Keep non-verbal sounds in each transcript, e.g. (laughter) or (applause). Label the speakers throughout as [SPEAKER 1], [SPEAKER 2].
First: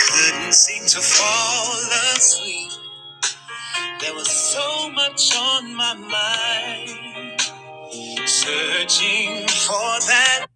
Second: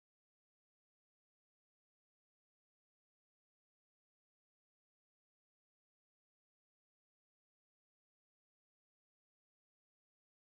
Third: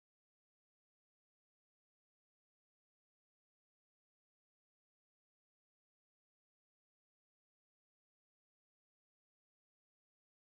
[SPEAKER 1] Couldn't seem to fall asleep. There was so much on my mind. Searching for that.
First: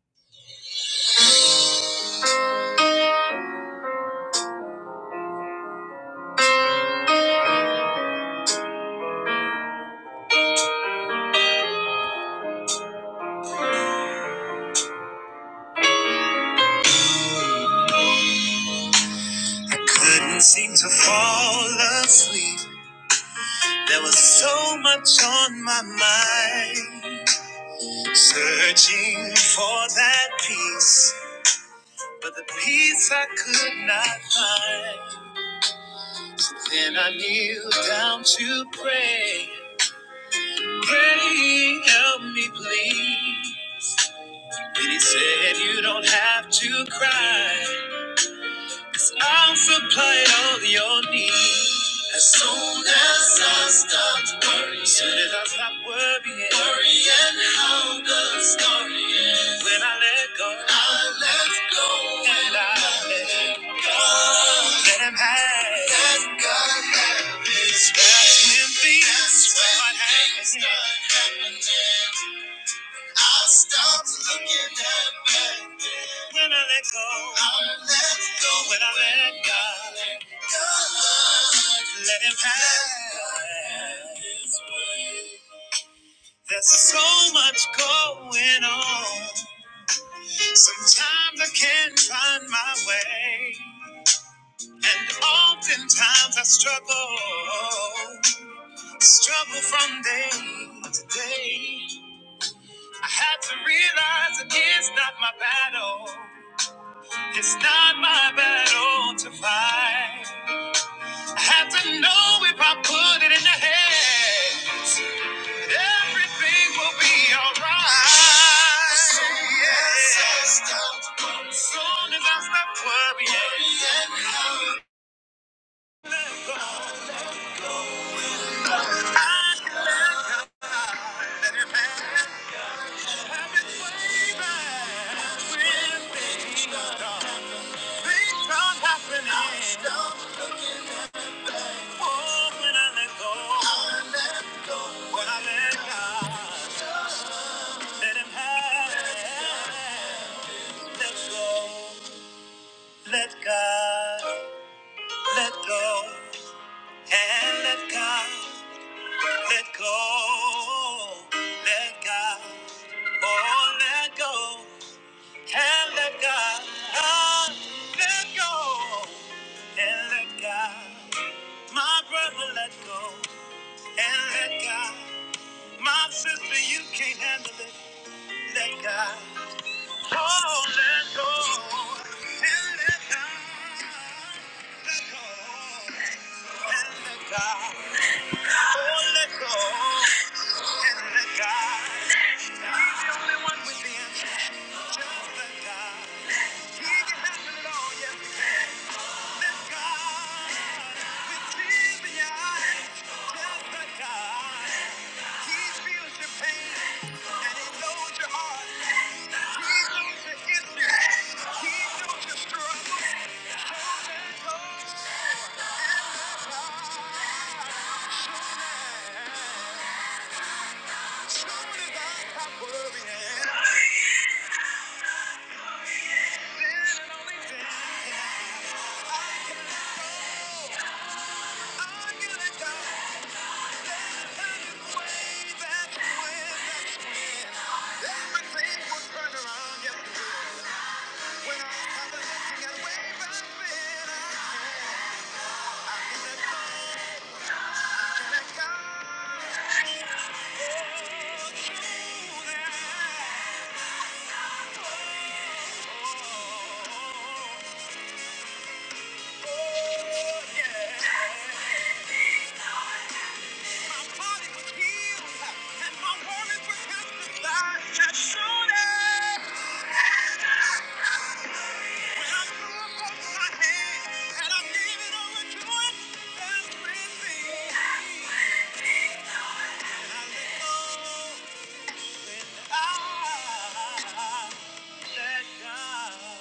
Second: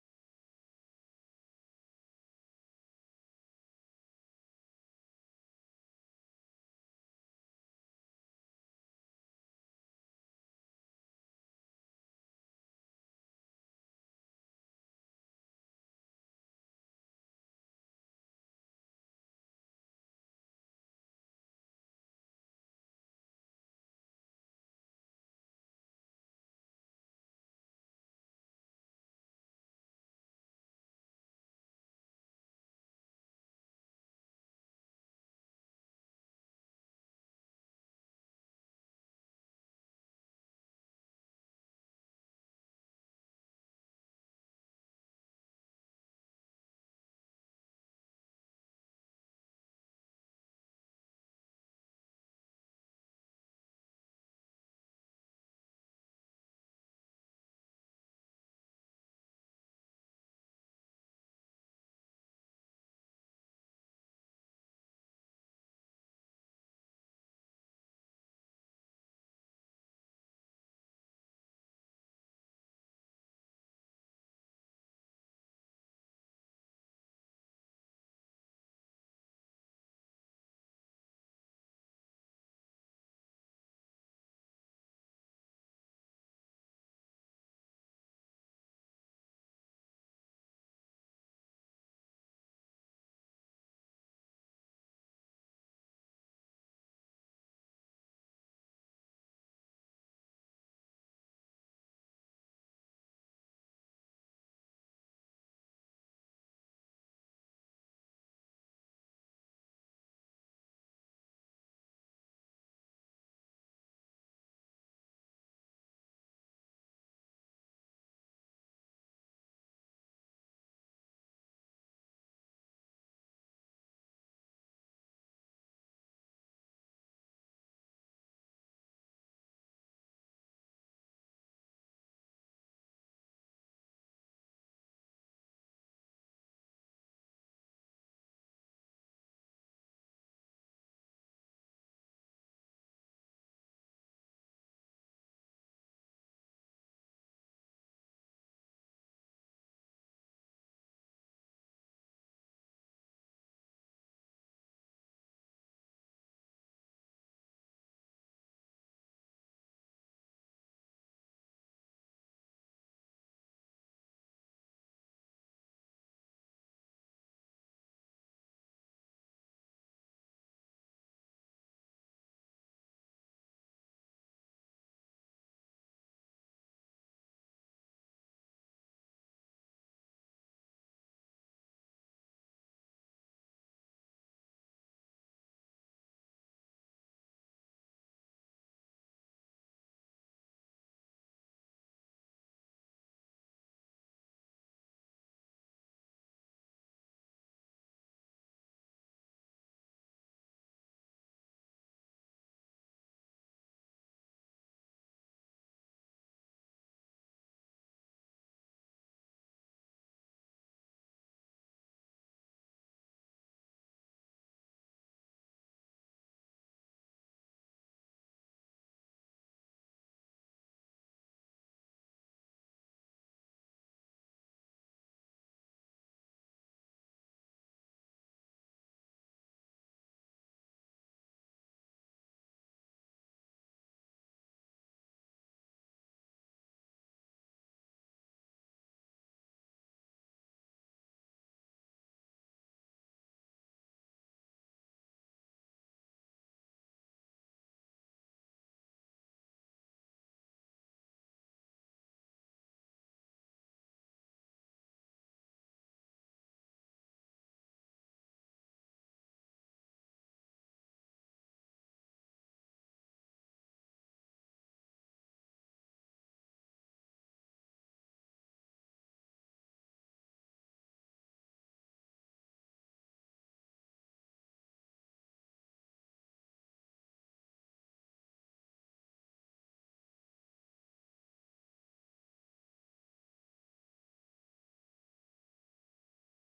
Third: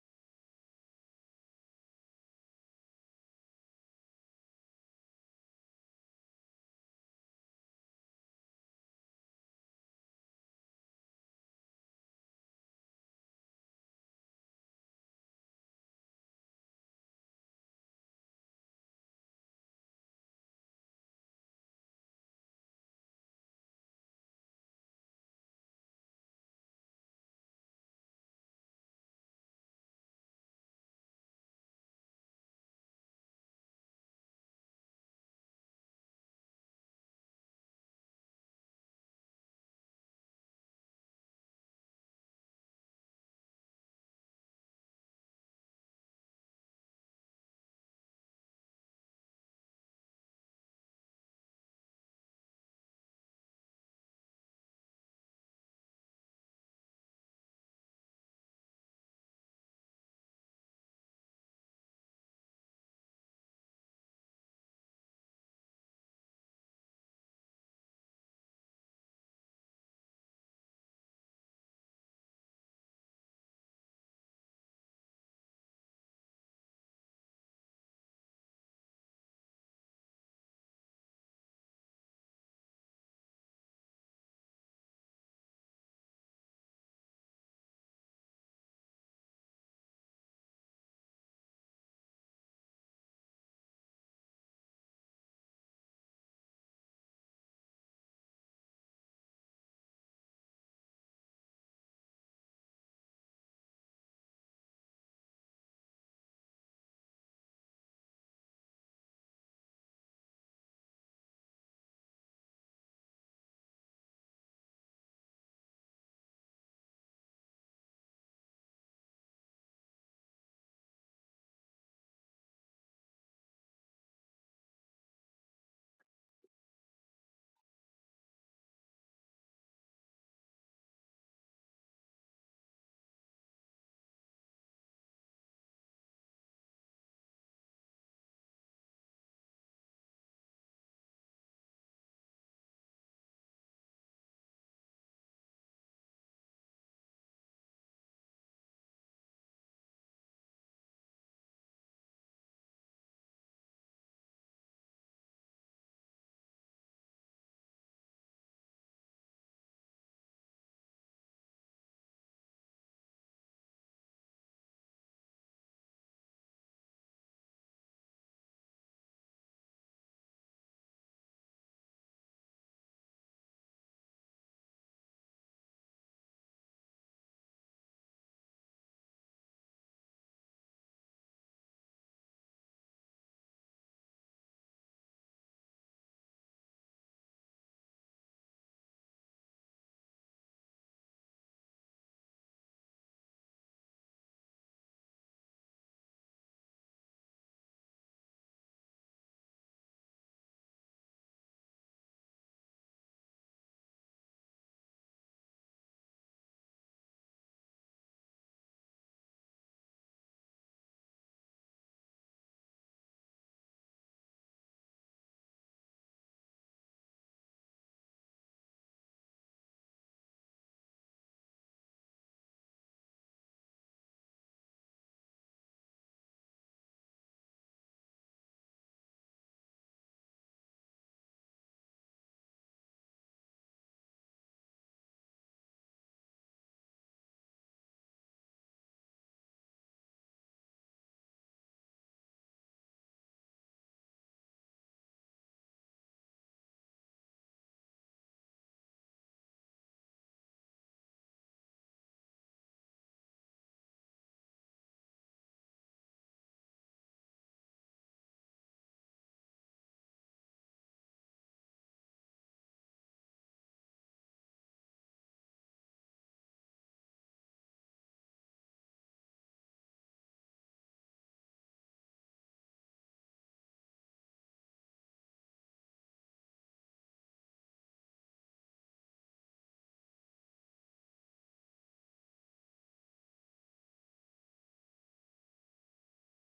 [SPEAKER 1] I couldn't seem to fall asleep. There was so much on my mind. Searching for that peace. But the peace I could not find. Then I kneeled down to pray. Pray, help me please. Then he said, You don't have to cry, i I'll supply all your needs. As soon as I stopped worrying, as soon as I stopped worrying, worrying how the story is. When I let go, I let go, and I let God Let him have, let God have his way. That's when things, That's when start things happening. start happening. I stopped looking at back then. When I let go, I let go. When I let God, God let Him have His way. There's so much going on. Sometimes I can't find my way. And oftentimes I struggle, struggle from day to day. I had to realize it is not my battle. It's not my battle to fight. I have to know if I put it in the hands that everything will be alright. Soon as I stop soon as I stop worrying, when things start, things start happening. Oh, when I let go, when I let God, let Him have it. Let go, let God, let go. And let God, let go, let God, oh, let go. And let God, ah, let go. And let God, my brother, let go. And let God, my sister, you can't handle it. Let God, oh, let go. And let God, let go. And let God, oh, let go. the only and worrying, then Yeah. When faith yes, it (laughs) Ah, God.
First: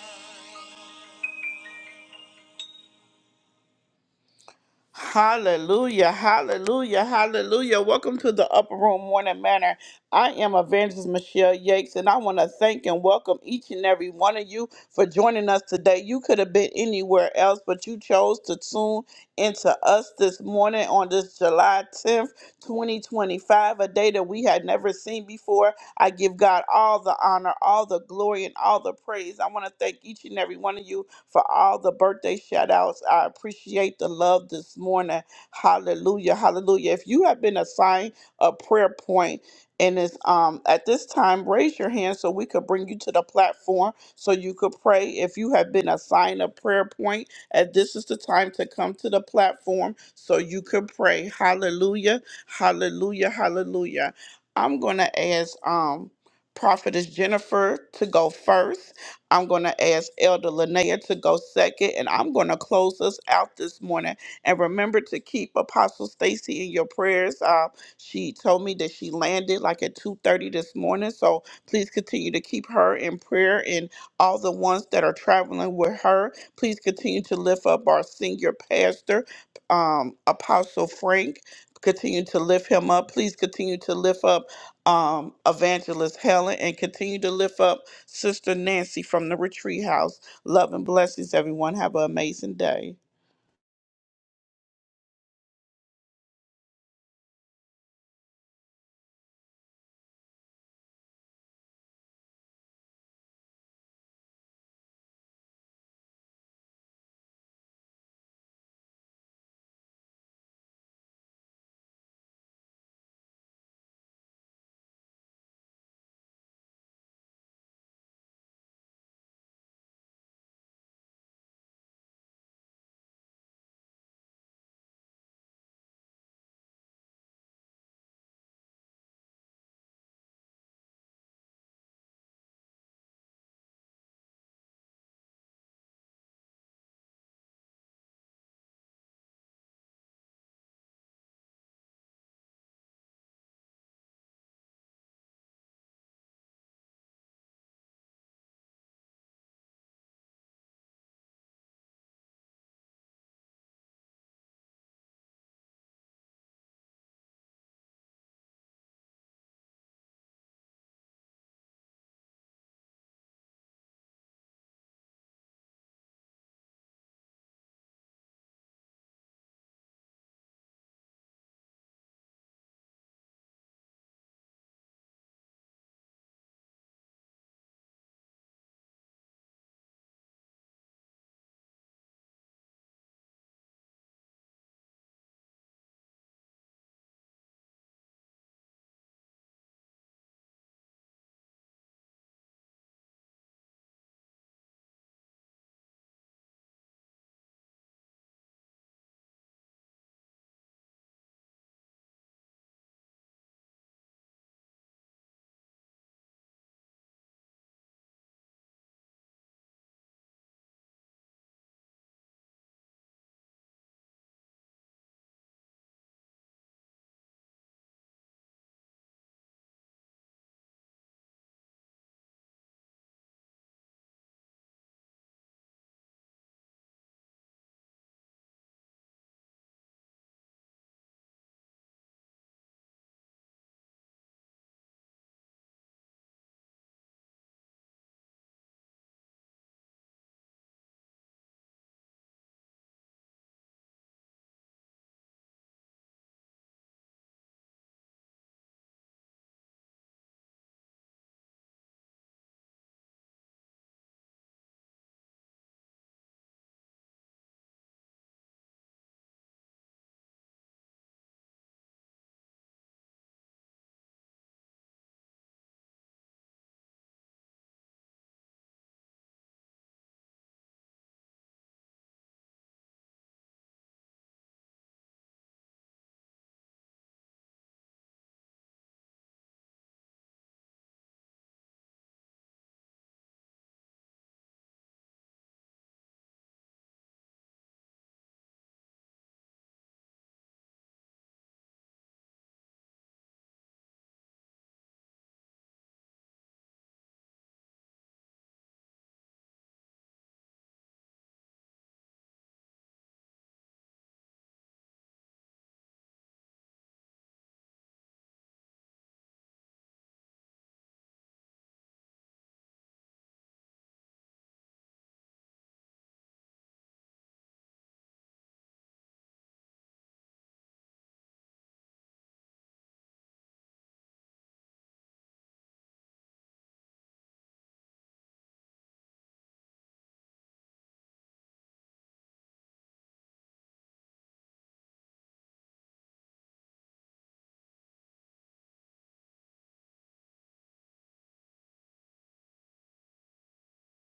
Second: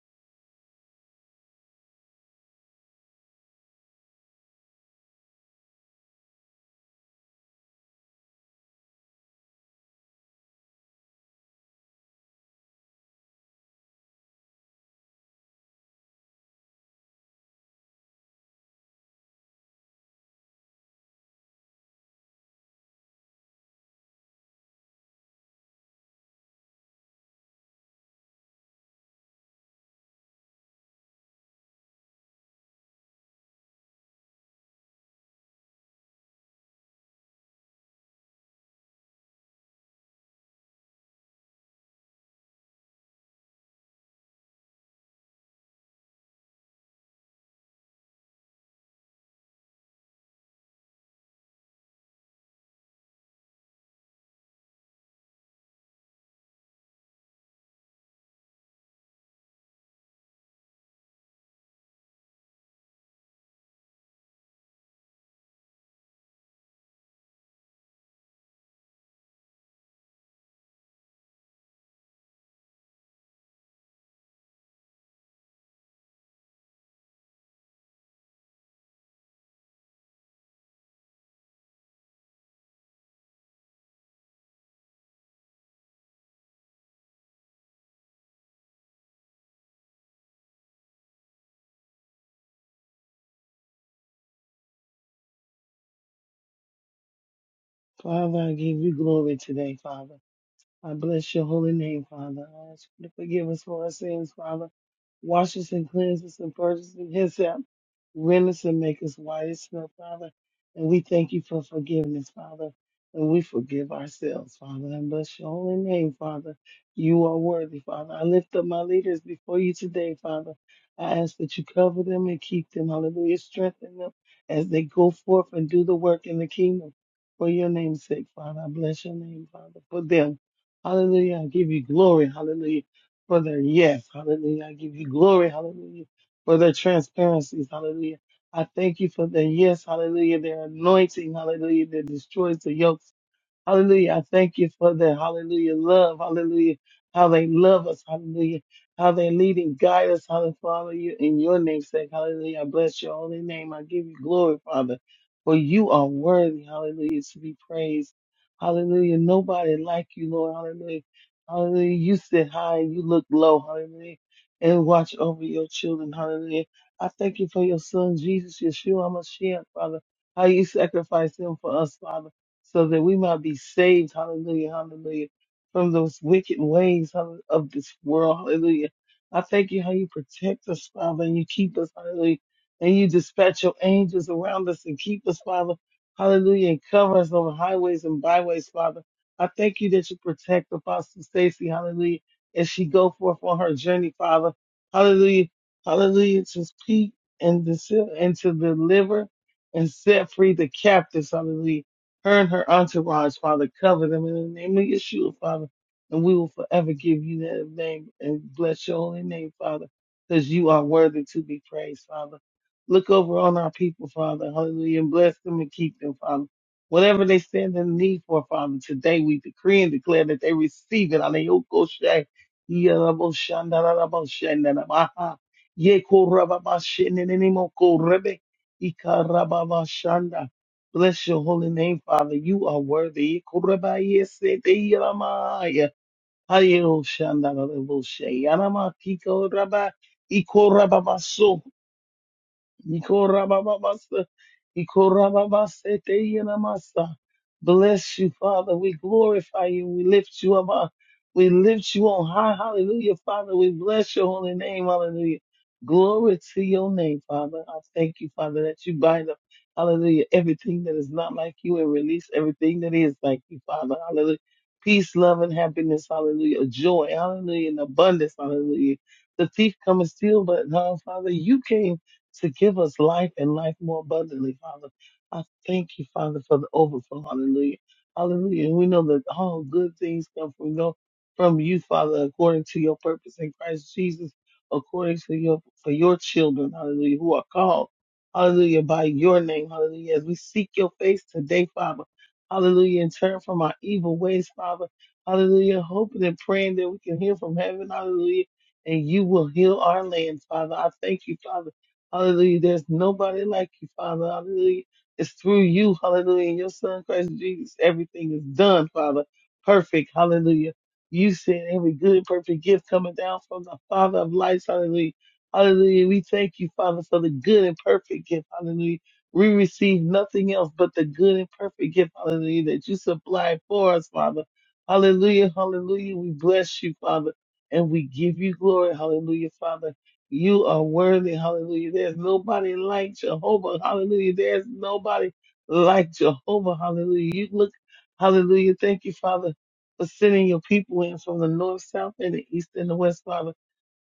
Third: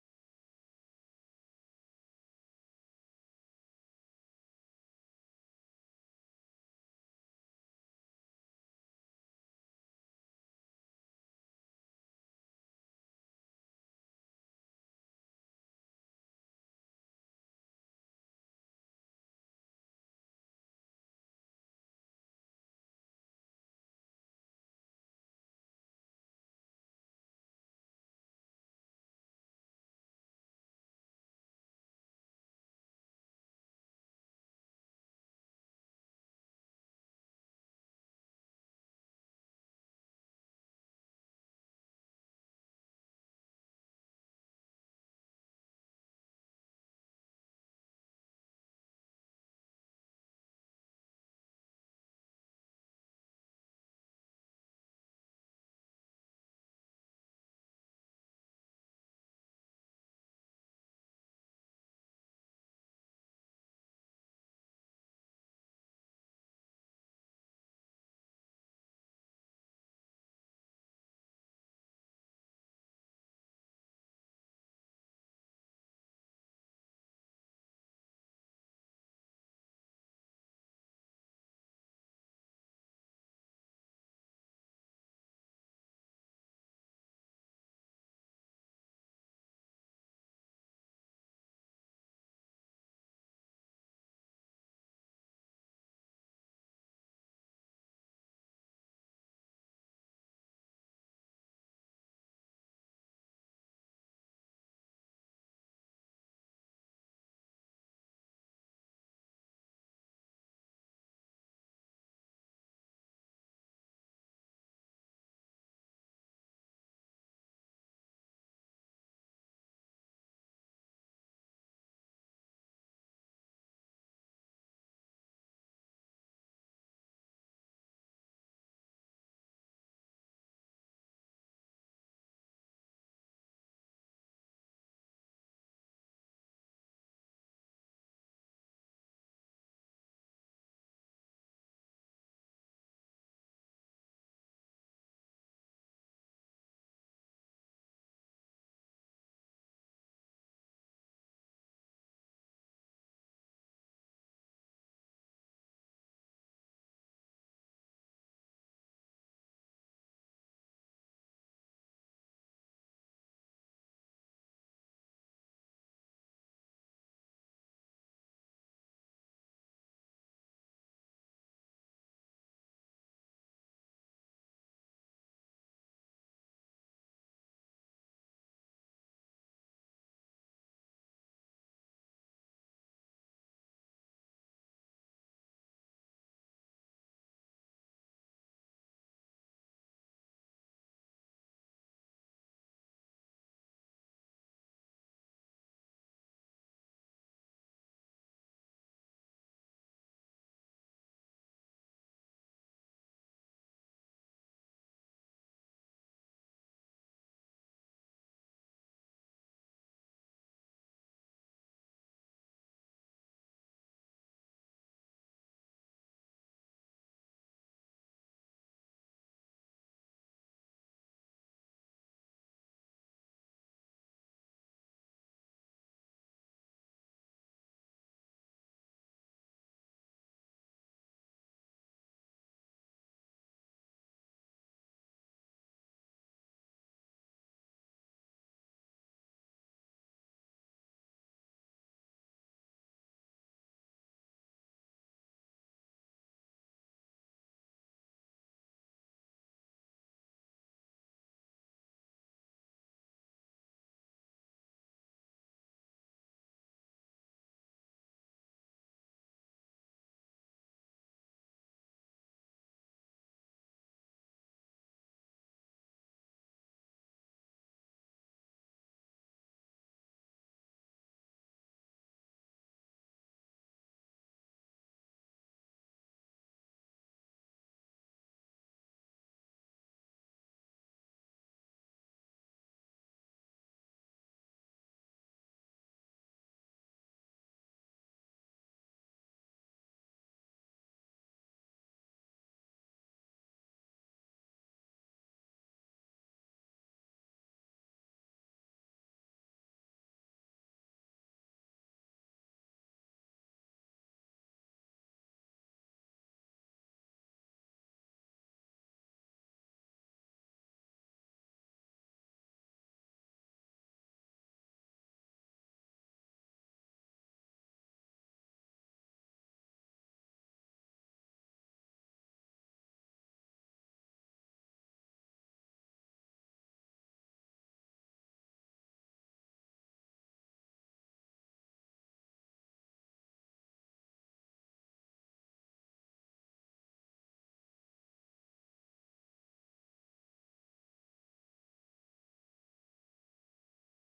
[SPEAKER 1] Hallelujah, hallelujah, hallelujah. Welcome to the Upper Room Morning Manor. I am Evangelist Michelle Yakes, and I want to thank and welcome each and every one of you for joining us today. You could have been anywhere else, but you chose to tune into us this morning on this July 10th, 2025, a day that we had never seen before. I give God all the honor, all the glory, and all the praise. I want to thank each and every one of you for all the birthday shout outs. I appreciate the love this morning. Hallelujah. Hallelujah. If you have been assigned a prayer point and it's um at this time, raise your hand so we could bring you to the platform so you could pray. If you have been assigned a prayer point, and this is the time to come to the platform so you could pray. Hallelujah. Hallelujah. Hallelujah. I'm gonna ask um Prophetess Jennifer to go first I'm going to ask Elder Linnea to go second, and I'm going to close us out this morning. And remember to keep Apostle Stacy in your prayers. Uh, she told me that she landed like at 2:30 this morning, so please continue to keep her in prayer and all the ones that are traveling with her. Please continue to lift up our senior pastor, um, Apostle Frank. Continue to lift him up. Please continue to lift up um, Evangelist Helen and continue to lift up Sister Nancy from the retreat house. Love and blessings, everyone. Have an amazing day.
[SPEAKER 2] Father, I give you glory today, Father. I bless your holy name, Father. I ask you to forgive us for our sins, Father. Wash us and cleanse us and purge us in His help. Rend us and make us white as snow, Father. And we thank you for forgiveness, Father. And we forgive ourselves, Father. And bless your holy name, Father. You are worthy, Father. I lift up my leaders before you today, Father. I ask that you cover them and keep them. Hallelujah. Strengthen them as they go forth and do the work in the kingdom. For your name's sake, Father. I bless your name, Father, for them. Hallelujah. I give you glory. Hallelujah. For their yes. Hallelujah. I give you glory. Hallelujah. For their transparencies. Hallelujah. I thank you for their yes. Hallelujah. Their anointing. Hallelujah. That destroys the yokes. Hallelujah. I thank you for the hallelujah love. Hallelujah. How they love us. Hallelujah. How they lead and guide us. Hallelujah. Father, you in your name's sake. Hallelujah. I bless your holy name. I give you glory, Father, for you are worthy. Hallelujah. To be praised. Hallelujah. Nobody like you, Lord. Hallelujah. Hallelujah. You sit high and you look low. Hallelujah. And watch over your children. Hallelujah. I thank you for your son, Jesus, Yeshua, Mashiach, Father. How you sacrificed him for us, Father so that we might be saved, hallelujah, hallelujah, from those wicked ways of of this world, hallelujah. I thank you how you protect us, Father, and you keep us, hallelujah, and you dispatch your angels around us and keep us, Father, hallelujah, and cover us over highways and byways, Father. I thank you that you protect Apostle Stacy, hallelujah, as she go forth on her journey, Father, hallelujah, hallelujah, to speak and to, and to deliver and set free the captives, hallelujah her and her entourage, Father, cover them in the name of Yeshua, Father. And we will forever give you that name and bless your holy name, Father, because you are worthy to be praised, Father. Look over on our people, Father. Hallelujah. And bless them and keep them, Father. Whatever they stand in need for, Father, today we decree and declare that they receive it. Aleyokoshe, yaraboshandaraboshandaramaha, yekorababashenenenimokorebe, ikarababashanda. Bless your holy name, Father. You are worthy. Kurabayeseteyaramaya. Hayoshandaraboshe. Yaramakiko raba- ikorababaso. Ikorabababasa, ikorababasete yenamasa. Bless you, Father. We glorify you. We lift you up. uh, We lift you on high. Hallelujah, Father. We bless your holy name. Hallelujah. Glory to your name, Father. I thank you, Father, that you bind up, hallelujah, everything that is not like you and release everything that is like you, Father. Hallelujah. Peace, love, and happiness. Hallelujah. Joy. Hallelujah. And abundance. Hallelujah. The thief cometh steal, but, uh, Father, you came to give us life and life more abundantly, Father. I thank you, Father, for the overflow. Hallelujah. Hallelujah. And we know that all good things come from God, from you, Father, according to your purpose in Christ Jesus, according to your for your children, hallelujah, who are called, hallelujah, by your name, hallelujah. As we seek your face today, Father, hallelujah, and turn from our evil ways, Father, hallelujah, hoping and praying that we can hear from heaven, hallelujah, and you will heal our land, Father. I thank you, Father Hallelujah. There's nobody like you, Father. Hallelujah. It's through you. Hallelujah. In your son, Christ Jesus, everything is done, Father. Perfect. Hallelujah. You said every good, perfect gift coming down from the Father of lights. Hallelujah. Hallelujah. We thank you, Father, for the good and perfect gift. Hallelujah. We receive nothing else but the good and perfect gift. Hallelujah. That you supply for us, Father. Hallelujah. Hallelujah. We bless you, Father, and we give you glory. Hallelujah, Father. You are worthy, hallelujah. There's nobody like Jehovah, hallelujah. There's nobody like Jehovah, hallelujah. You look, hallelujah. Thank you, Father, for sending your people in from the north, south, and the east and the west, Father.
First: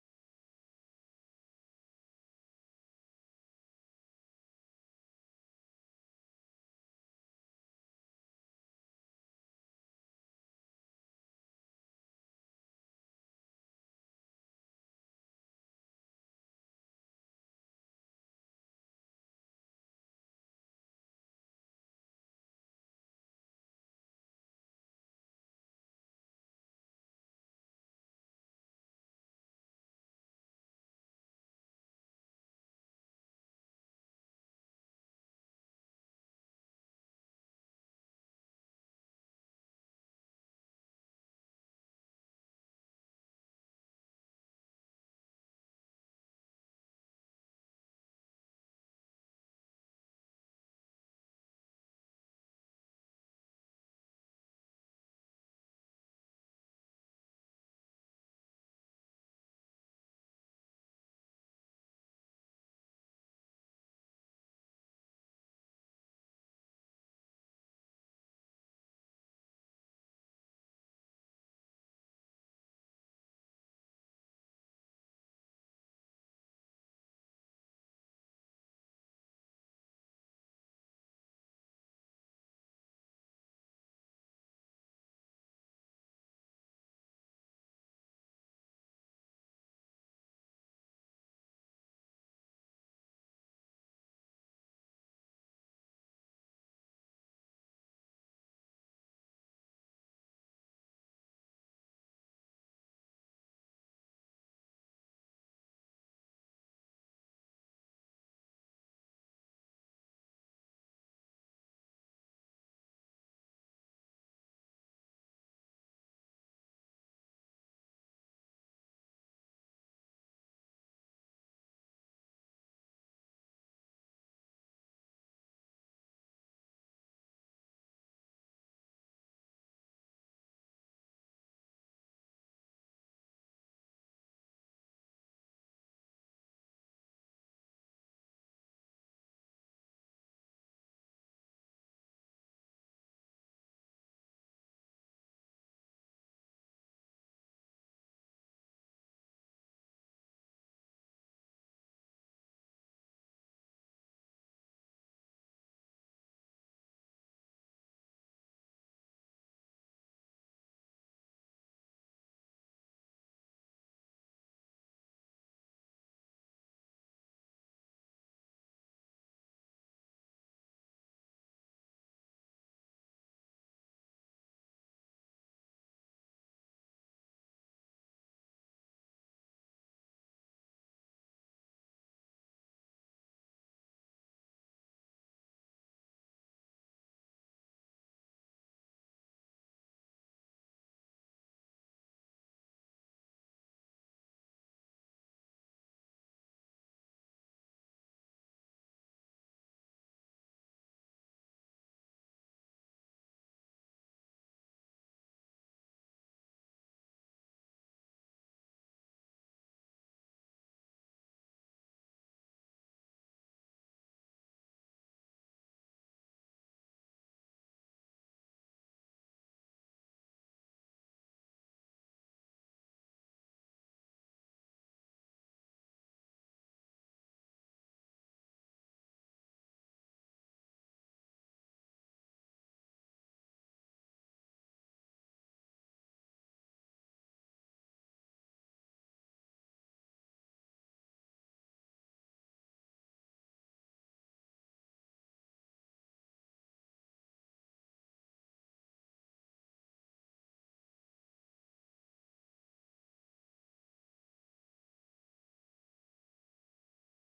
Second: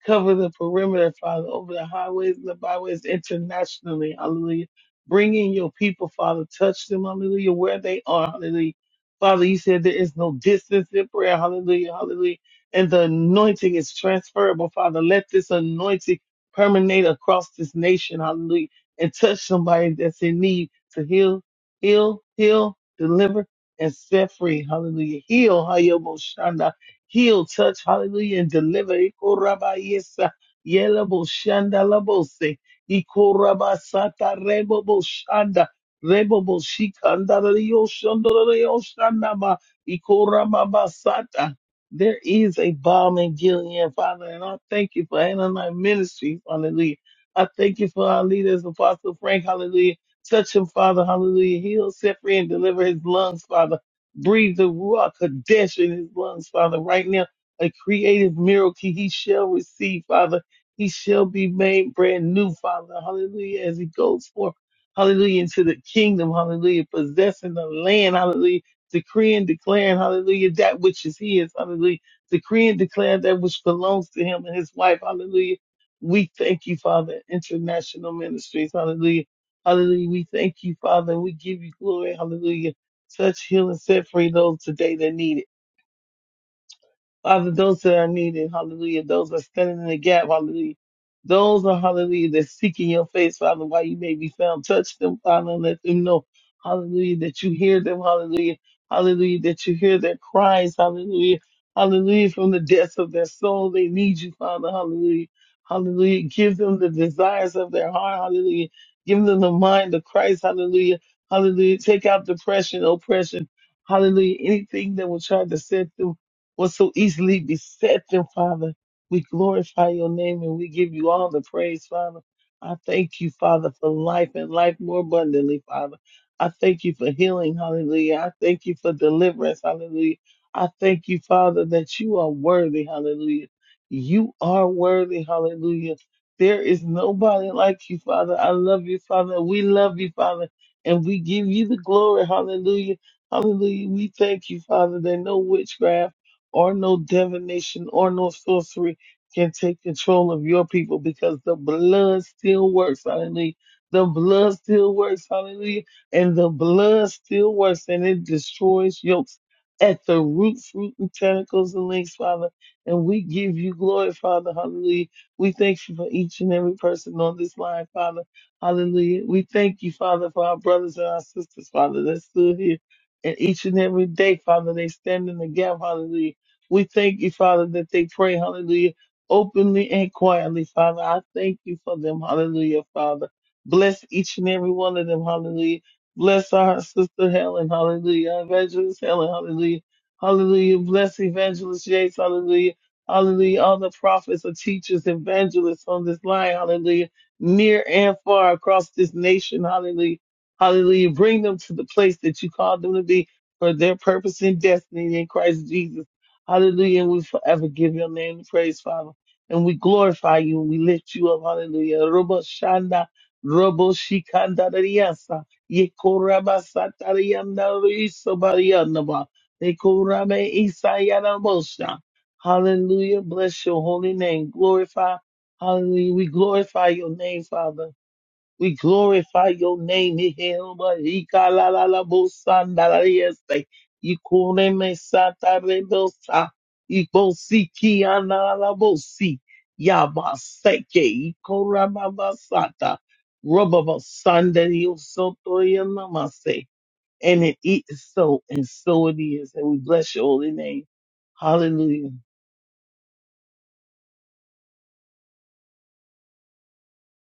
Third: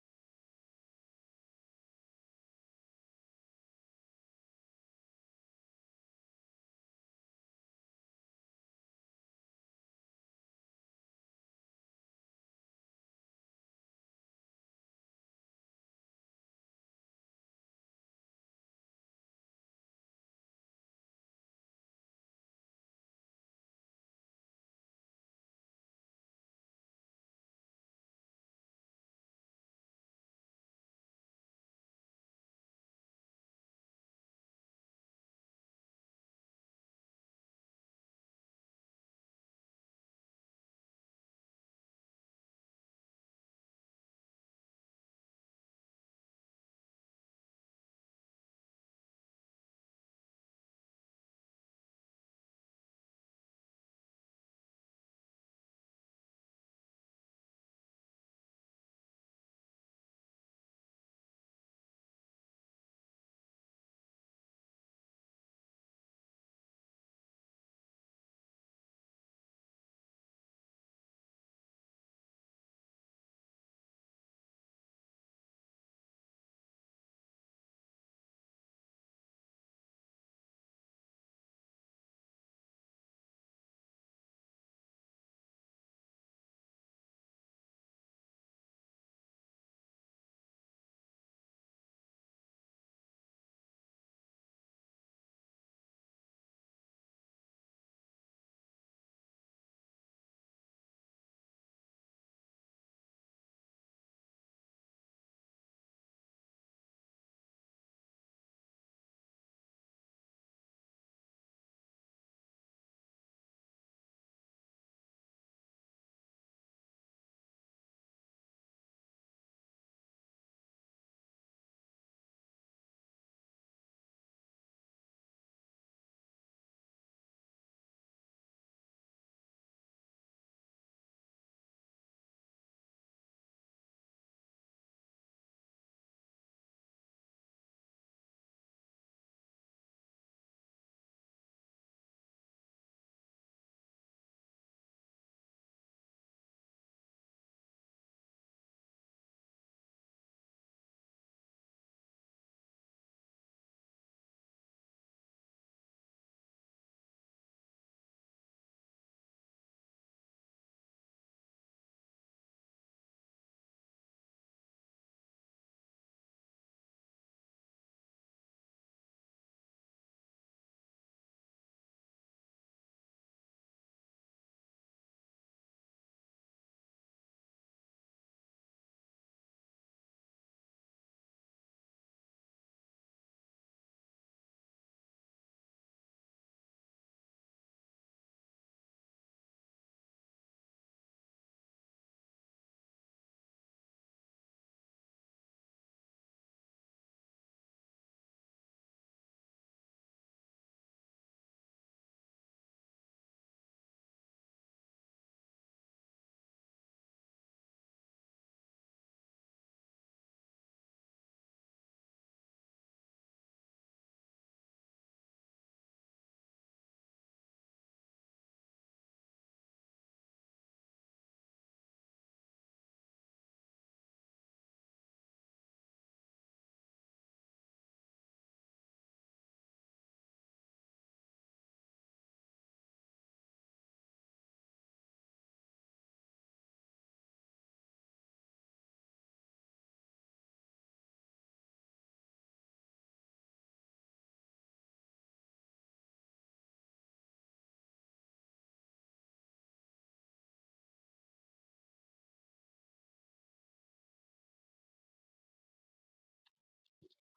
[SPEAKER 2] Cover the perimeter, Father, over the highways and the byways internationally. Hallelujah. Bring in your people, Father. Touch them, hallelujah, where they are. Hallelujah. Father, you said there is no distance in prayer. Hallelujah. Hallelujah. And the anointing is transferable, Father. Let this anointing permeate across this nation. Hallelujah. And touch somebody that's in need to heal, heal, heal, deliver, and set free. Hallelujah. Heal, heal, touch, hallelujah, and deliver. Ikorabayesa, yelabo, shanda, labose, ikorabasata, rebobo, shanda, rebobo, shikanda, leo, shanda, leo, shanda, ma, ikorababasata. There is a bomb in Gilead, Father, and I thank you for Ananite Ministries, hallelujah. I thank you for our leaders, Apostle Frank, hallelujah. Touch him, Father, hallelujah. Heal, set free, and deliver his lungs, Father. Breathe the Ruach Kadesh in his lungs, Father, right now. A creative miracle he shall receive, Father. He shall be made brand new, Father. Hallelujah. As he goes forth, hallelujah, into the kingdom, hallelujah, possessing the land, hallelujah, decreeing, declaring, hallelujah, that which is his, hallelujah, decreeing, declaring that which belongs to him and his wife, hallelujah. We thank you, Father, international ministries, hallelujah. Hallelujah. We thank you, Father, and we give you glory, hallelujah. Touch, heal, and set free those today that need it. Father, those that are needed, hallelujah. Those that are standing in the gap, hallelujah. Those are, hallelujah, that seeking your face, Father, while you may be found. Touch them, Father, and let them know, hallelujah, that you hear them, hallelujah. Hallelujah, that you hear their cries, hallelujah. Hallelujah, from the depths of their soul, they need you, Father, hallelujah. Hallelujah. Give them the desires of their heart, hallelujah. Give them the mind of Christ, hallelujah. Hallelujah. Take out depression, oppression, hallelujah. Anything that will try to set them was so easily besetting, Father. We glorify your name and we give you all the praise, Father. I thank you, Father, for life and life more abundantly, Father. I thank you for healing, hallelujah. I thank you for deliverance, hallelujah. I thank you, Father, that you are worthy, hallelujah. You are worthy, hallelujah. There is nobody like you, Father. I love you, Father. We love you, Father. And we give you the glory, hallelujah. Hallelujah. We thank you, Father, that no witchcraft or no divination or no sorcery can take control of your people because the blood still works. Hallelujah. The blood still works. Hallelujah. And the blood still works and it destroys yokes at the root, fruit, and tentacles and links, Father. And we give you glory, Father. Hallelujah. We thank you for each and every person on this line, Father. Hallelujah. We thank you, Father, for our brothers and our sisters, Father, that stood here. And each and every day, Father, they stand in the gap, hallelujah we thank you, Father, that they pray, hallelujah, openly and quietly, Father. I thank you for them, hallelujah, Father. Bless each and every one of them, hallelujah. Bless our sister Helen, hallelujah. Evangelist Helen, hallelujah. Hallelujah. Bless Evangelist Yates, hallelujah. Hallelujah. All the prophets and teachers, evangelists on this line, hallelujah. Near and far across this nation, hallelujah. Hallelujah. Bring them to the place that you called them to be for their purpose and destiny in Christ Jesus. Hallelujah. And we forever give your name the praise, Father. And we glorify you and we lift you up. Hallelujah. Robo Shanda, Robo Shikanda Riasa, Yekoraba Satarianda Riso Barianaba, Yekorame Isayana Mosha. Hallelujah. Bless your holy name. Glorify. Hallelujah. We glorify your name, Father. We glorify your name. Ihilba, Ika, la, la, la, bo, san, da, la, yes, Ikune, me, sa, ta, re, do, sa. Ipo, si, ki, an, la, la, bo, si. Ya, ba, Iko, ra, ba, sa, ta. Rubba, ba, san, da, yo, so, to, ya, na, ma, se. And it is so, and so it is. And we bless your holy name. Hallelujah.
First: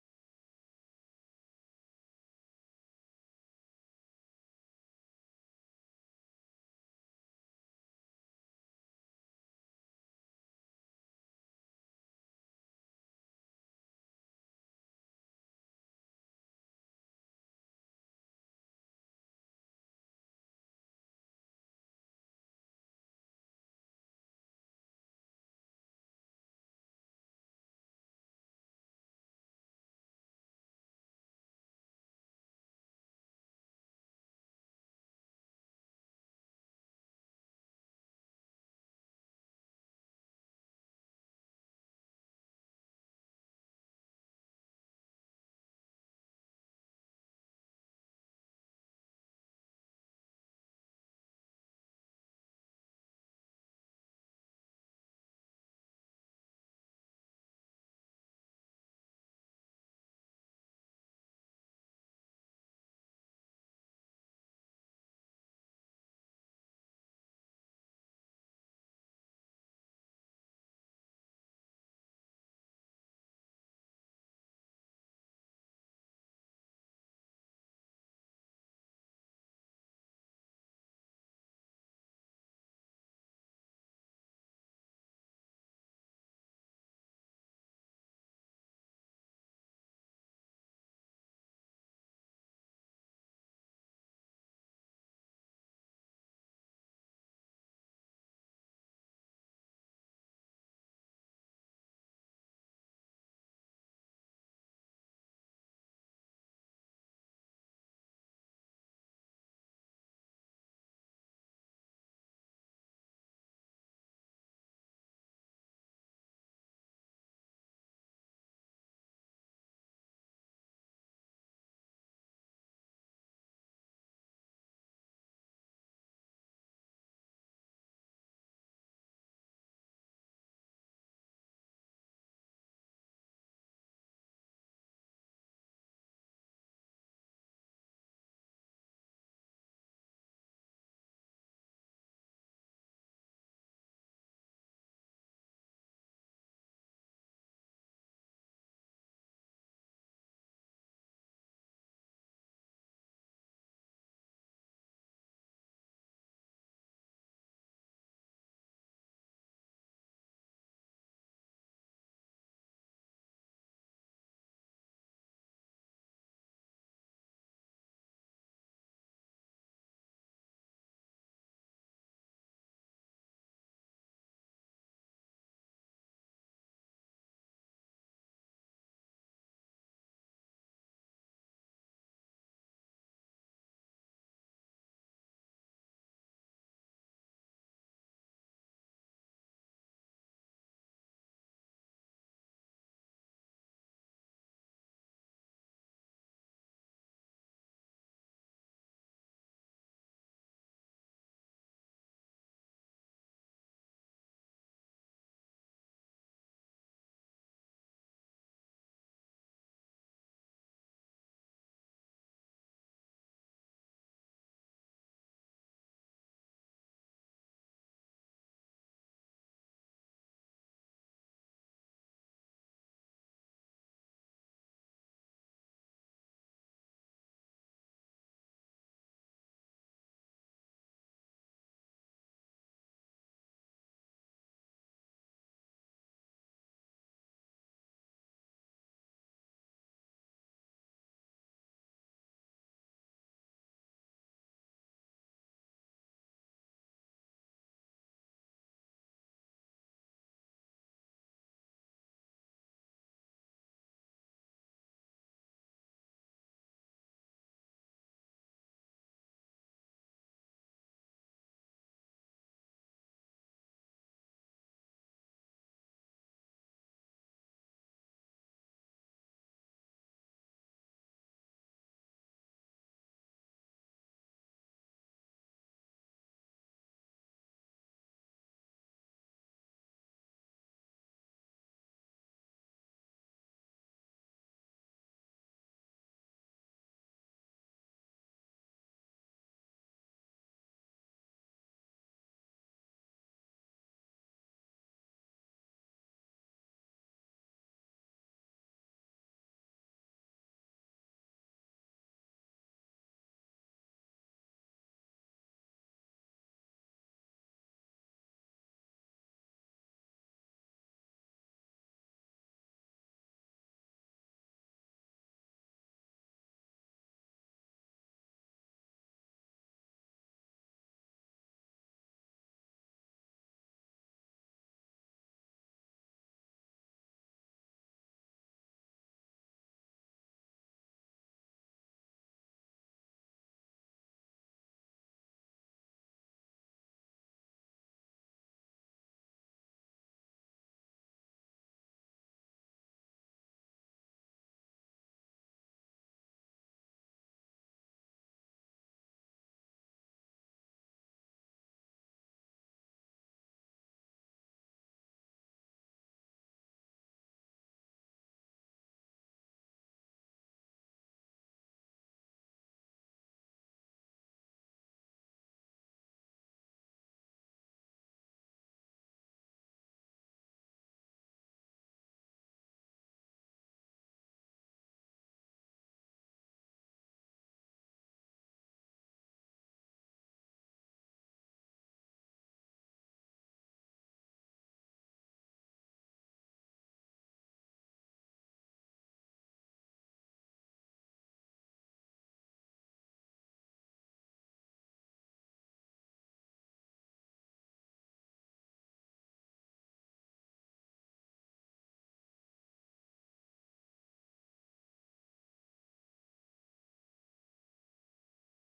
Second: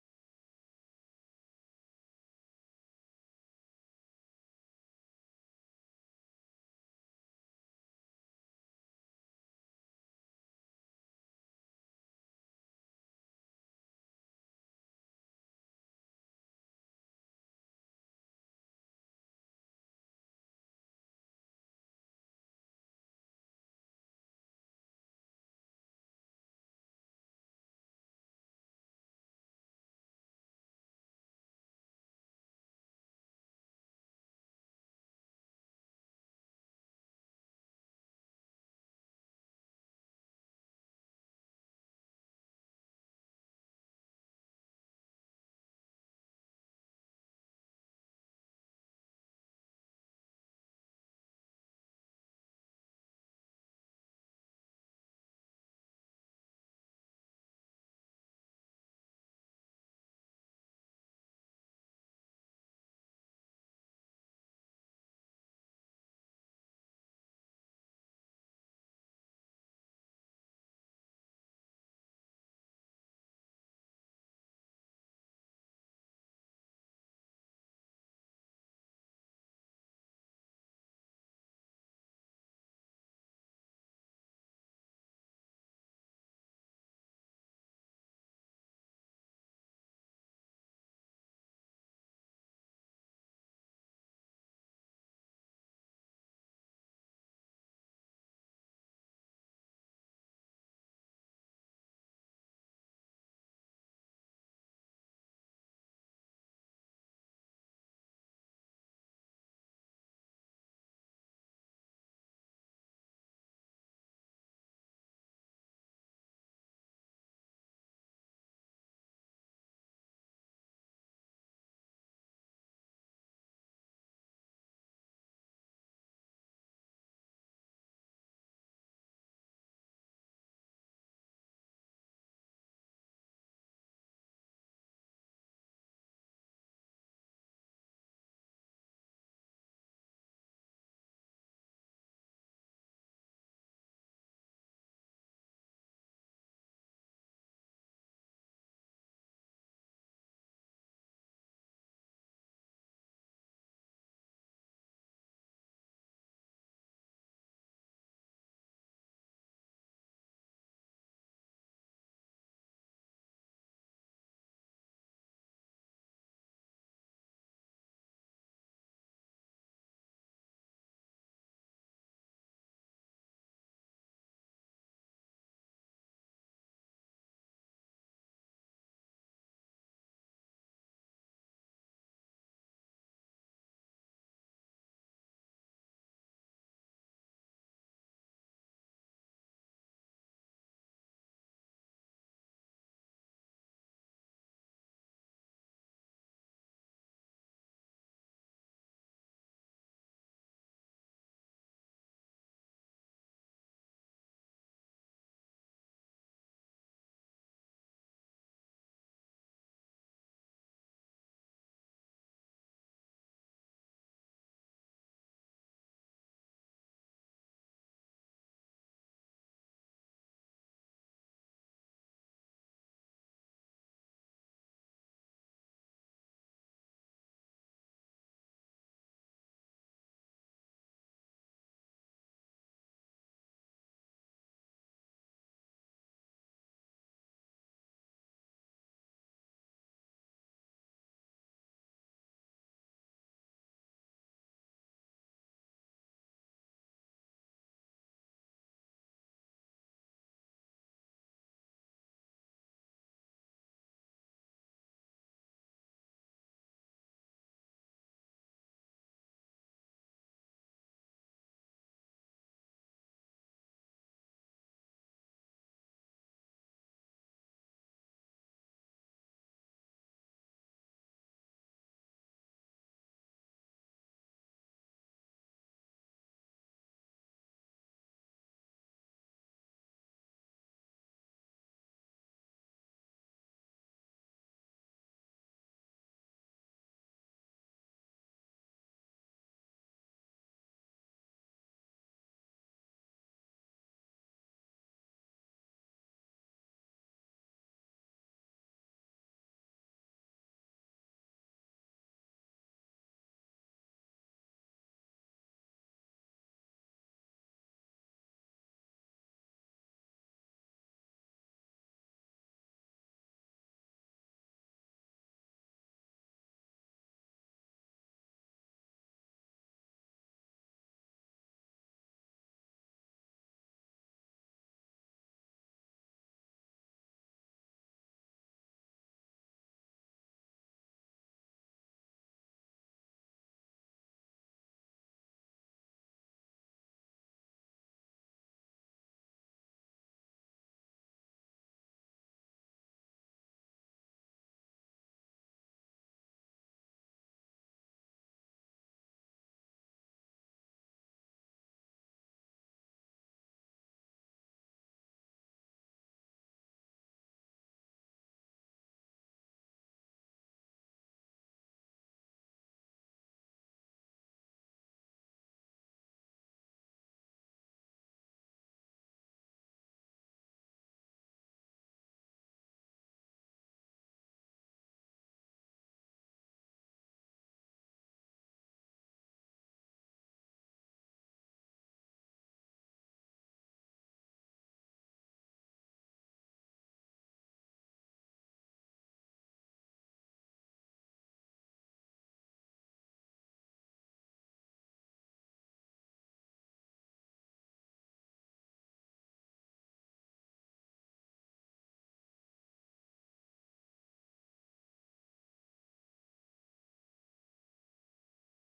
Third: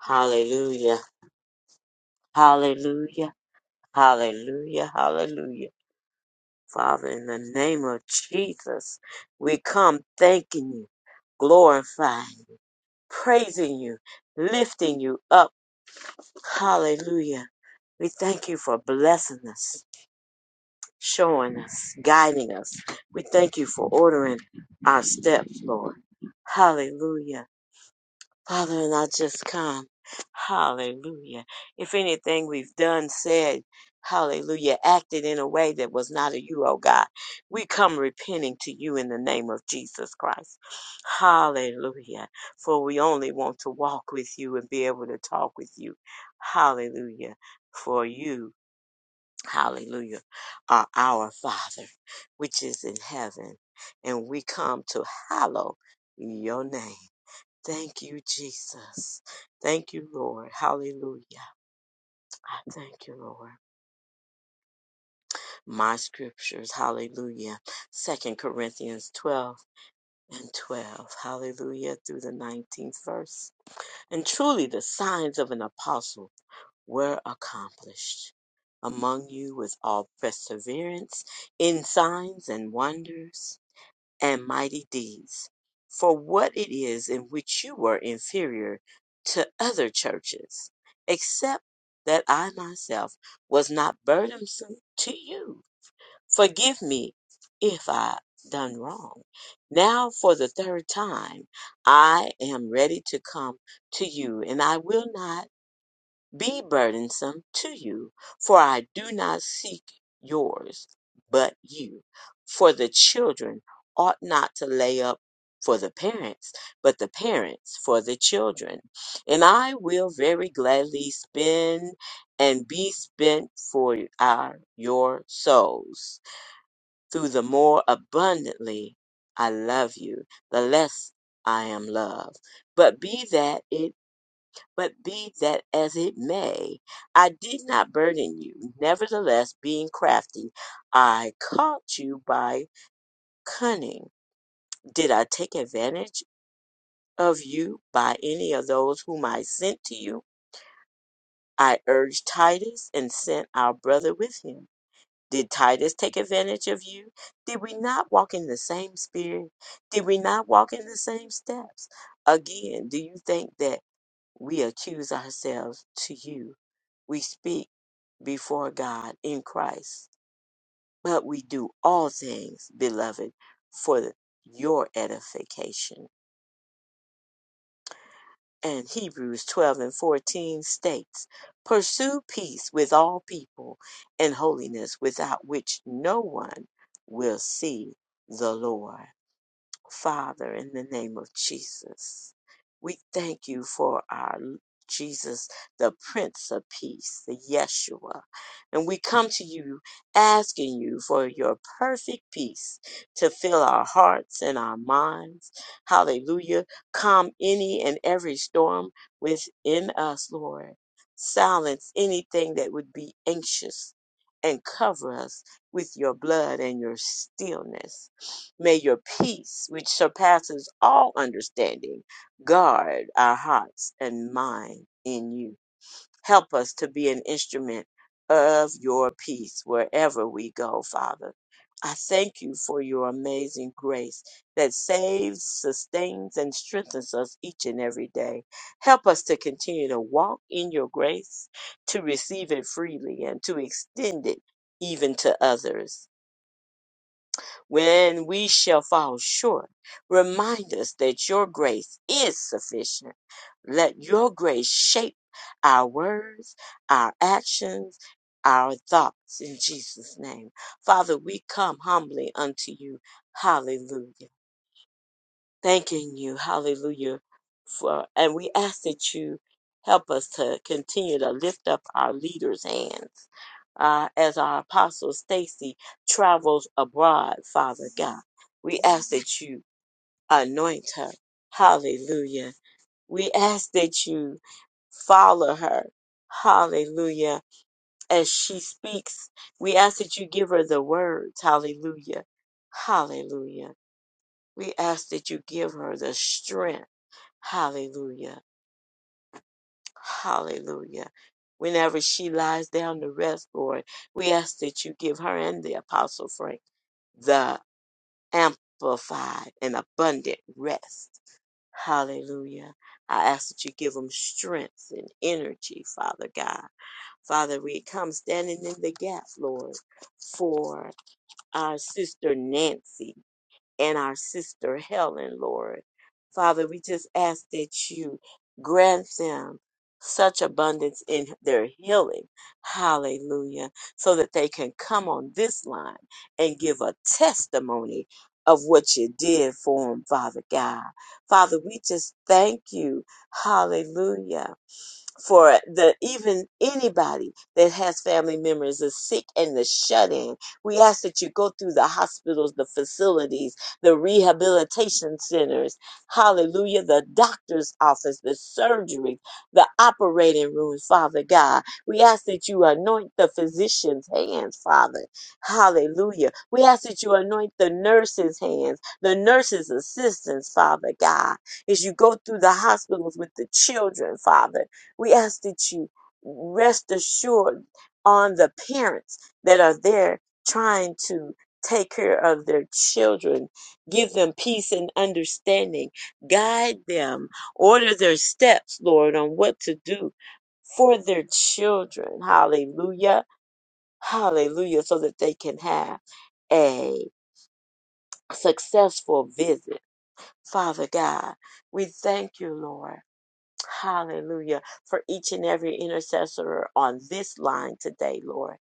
[SPEAKER 3] Hallelujah. Hallelujah. Hallelujah. Hallelujah. Father, in the name of Jesus, we come thanking you, glorifying, praising you, lifting you up. Hallelujah. We thank you for blessing us, showing us, guiding us. We thank you for ordering our steps, Lord. Hallelujah. Father, and I just come. Hallelujah. If anything we've done, said, hallelujah, acted in a way that was not of you, oh God, we come repenting to you in the name of Jesus Christ. Hallelujah. For we only want to walk with you and be able to talk with you. Hallelujah. For you, hallelujah, are our Father, which is in heaven. And we come to hallow your name. Thank you, Jesus. Thank you, Lord. Hallelujah. I thank you, Lord. My scriptures, hallelujah. Second Corinthians 12 and 12, hallelujah, through the 19th verse. And truly the signs of an apostle were accomplished among you with all perseverance in signs and wonders and mighty deeds, for what it is in which you were inferior to other churches, except that I myself was not burdensome to you. Forgive me if I done wrong. Now for the third time I am ready to come to you, and I will not be burdensome to you, for I do not seek yours, but you. For the children ought not to lay up for the parents, but the parents for the children. And I will very gladly spend and be spent for our, your souls. Through the more abundantly I love you, the less I am loved. But be that it. But be that as it may, I did not burden you. Nevertheless, being crafty, I caught you by cunning. Did I take advantage of you by any of those whom I sent to you? I urged Titus and sent our brother with him. Did Titus take advantage of you? Did we not walk in the same spirit? Did we not walk in the same steps? Again, do you think that we accuse ourselves to you? We speak before God in Christ. But we do all things, beloved, for the- your edification. And Hebrews 12 and 14 states, Pursue peace with all people and holiness, without which no one will see the Lord. Father, in the name of Jesus. We thank you for our Jesus, the Prince of Peace, the Yeshua. And we come to you asking you for your perfect peace to fill our hearts and our minds. Hallelujah. Calm any and every storm within us, Lord. Silence anything that would be anxious and cover us with your blood and your stillness. May your peace, which surpasses all understanding, guard our hearts and mind in you. Help us to be an instrument of your peace wherever we go, Father. I thank you for your amazing grace that saves, sustains, and strengthens us each and every day. Help us to continue to walk in your grace, to receive it freely, and to extend it even to others when we shall fall short. Remind us that your grace is sufficient. Let your grace shape our words, our actions, our thoughts in Jesus' name. Father, we come humbly unto you. Hallelujah thanking you, hallelujah, for and we ask that you help us to continue to lift up our leaders' hands uh, as our apostle Stacy travels abroad, Father God. We ask that you anoint her. Hallelujah. We ask that you follow her. Hallelujah. As she speaks, we ask that you give her the words. Hallelujah. Hallelujah. We ask that you give her the strength. Hallelujah. Hallelujah. Whenever she lies down to rest, Lord, we ask that you give her and the Apostle Frank the amplified and abundant rest. Hallelujah. I ask that you give them strength and energy, Father God. Father, we come standing in the gap, Lord, for our sister Nancy. and our sister Helen, Lord. Father, we just ask that you grant them such abundance in their healing. Hallelujah. So that they can come on this line and give a testimony of what you did for them, Father God. Father, we just thank you. Hallelujah for the even anybody that has family members is sick and the shut in. We ask that you go through the hospitals, the facilities, the rehabilitation centers, hallelujah, the doctor's office, the surgery, the operating room, Father God. We ask that you anoint the physician's hands, Father. Hallelujah. We ask that you anoint the nurse's hands, the nurse's assistants, Father God as you go through the hospitals with the children, Father. We ask that you rest assured on the parents that are there trying to take care of their children. Give them peace and understanding. Guide them. Order their steps, Lord, on what to do for their children. Hallelujah. Hallelujah. So that they can have a successful visit. Father God, we thank you, Lord. Hallelujah. For each and every intercessor on this line today, Lord.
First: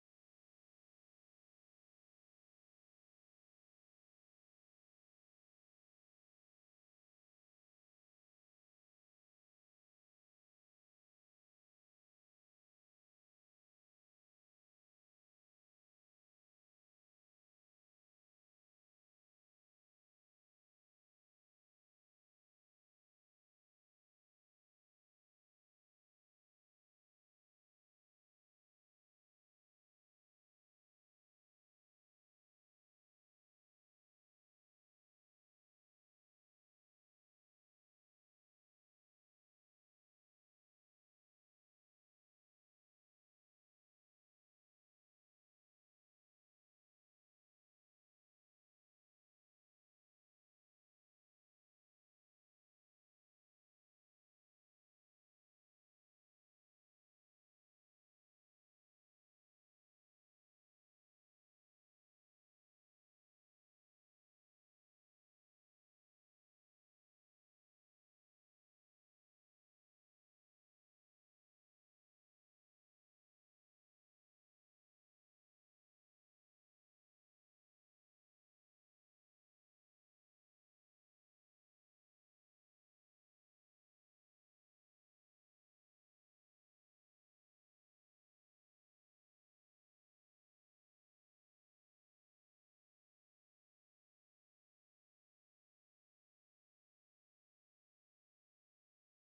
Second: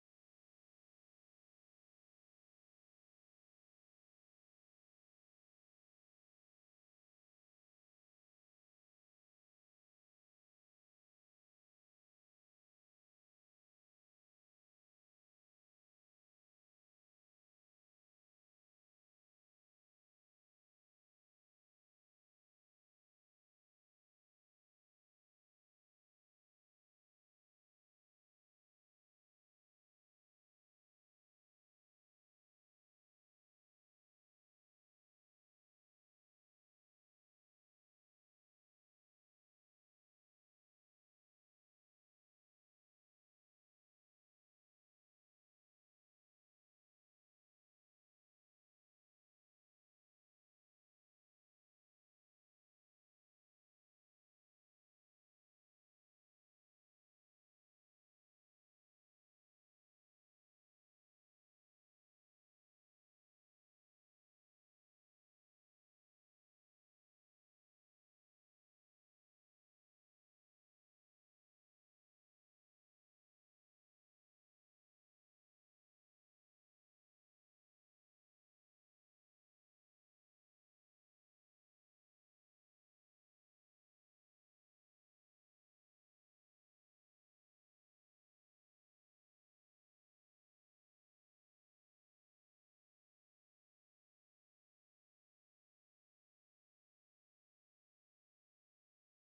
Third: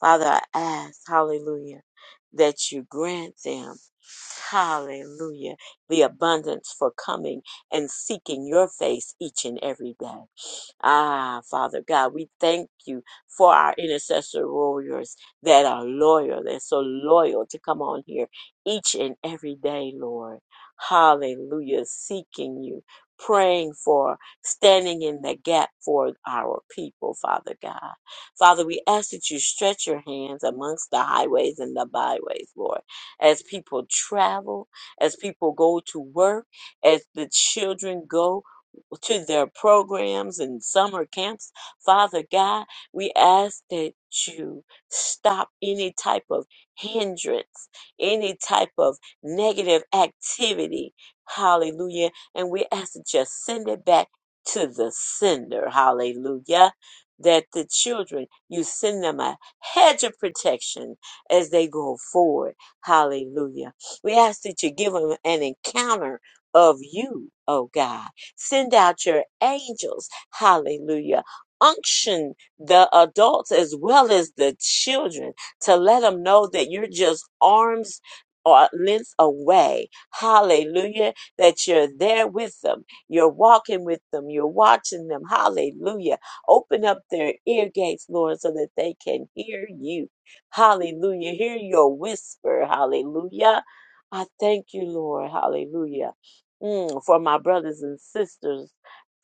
[SPEAKER 3] Father, I ask, hallelujah, that you grant them, hallelujah, the abundance for coming and seeking your face each and every day. Ah, Father God, we thank you for our intercessor warriors that are loyal, they're so loyal to come on here each and every day, Lord. Hallelujah. Seeking you, praying for, standing in the gap for our people, Father God. Father, we ask that you stretch your hands amongst the highways and the byways, Lord, as people travel, as people go to work, as the children go to their programs and summer camps. Father God, we ask that you stop any type of hindrance, any type of negative activity. Hallelujah. And we ask that you send it back to the sender. Hallelujah. That the children, you send them a hedge of protection as they go forward. Hallelujah. We ask that you give them an encounter of you, oh God. Send out your angels. Hallelujah. Unction the adults as well as the children to let them know that you're just arms or lengths away. Hallelujah. That you're there with them. You're walking with them. You're watching them. Hallelujah. Open up their ear gates, Lord, so that they can hear you. Hallelujah. Hear your whisper. Hallelujah. I thank you, Lord. Hallelujah Mm, for my brothers and sisters,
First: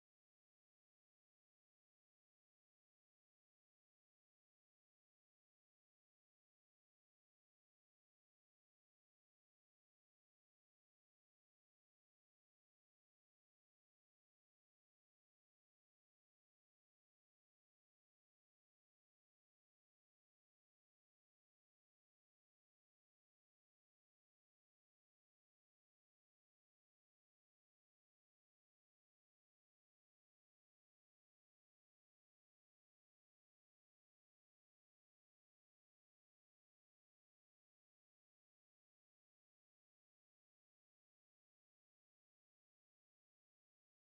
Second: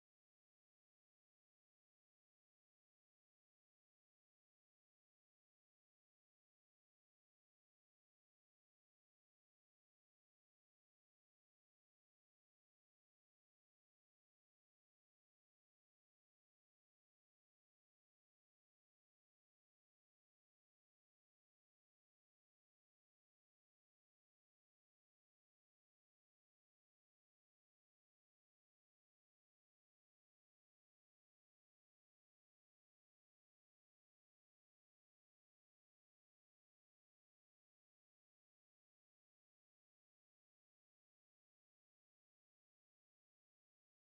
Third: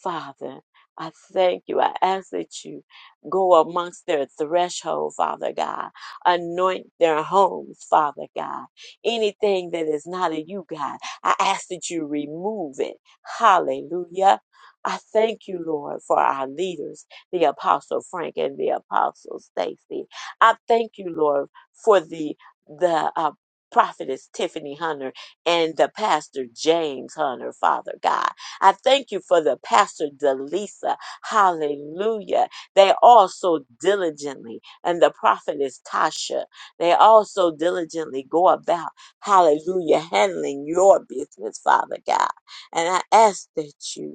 [SPEAKER 3] Father. I thank you. I ask that you go amongst their threshold, Father God. Anoint their homes, Father God. Anything that is not of you, God, I ask that you remove it. Hallelujah. I thank you, Lord, for our leaders, the Apostle Frank and the Apostle Stacy. I thank you, Lord, for the the uh, prophetess Tiffany Hunter and the pastor James Hunter, Father God. I thank you for the pastor Delisa. Hallelujah. They also diligently, and the prophetess Tasha, they also diligently go about, hallelujah, handling your business, Father God. And I ask that you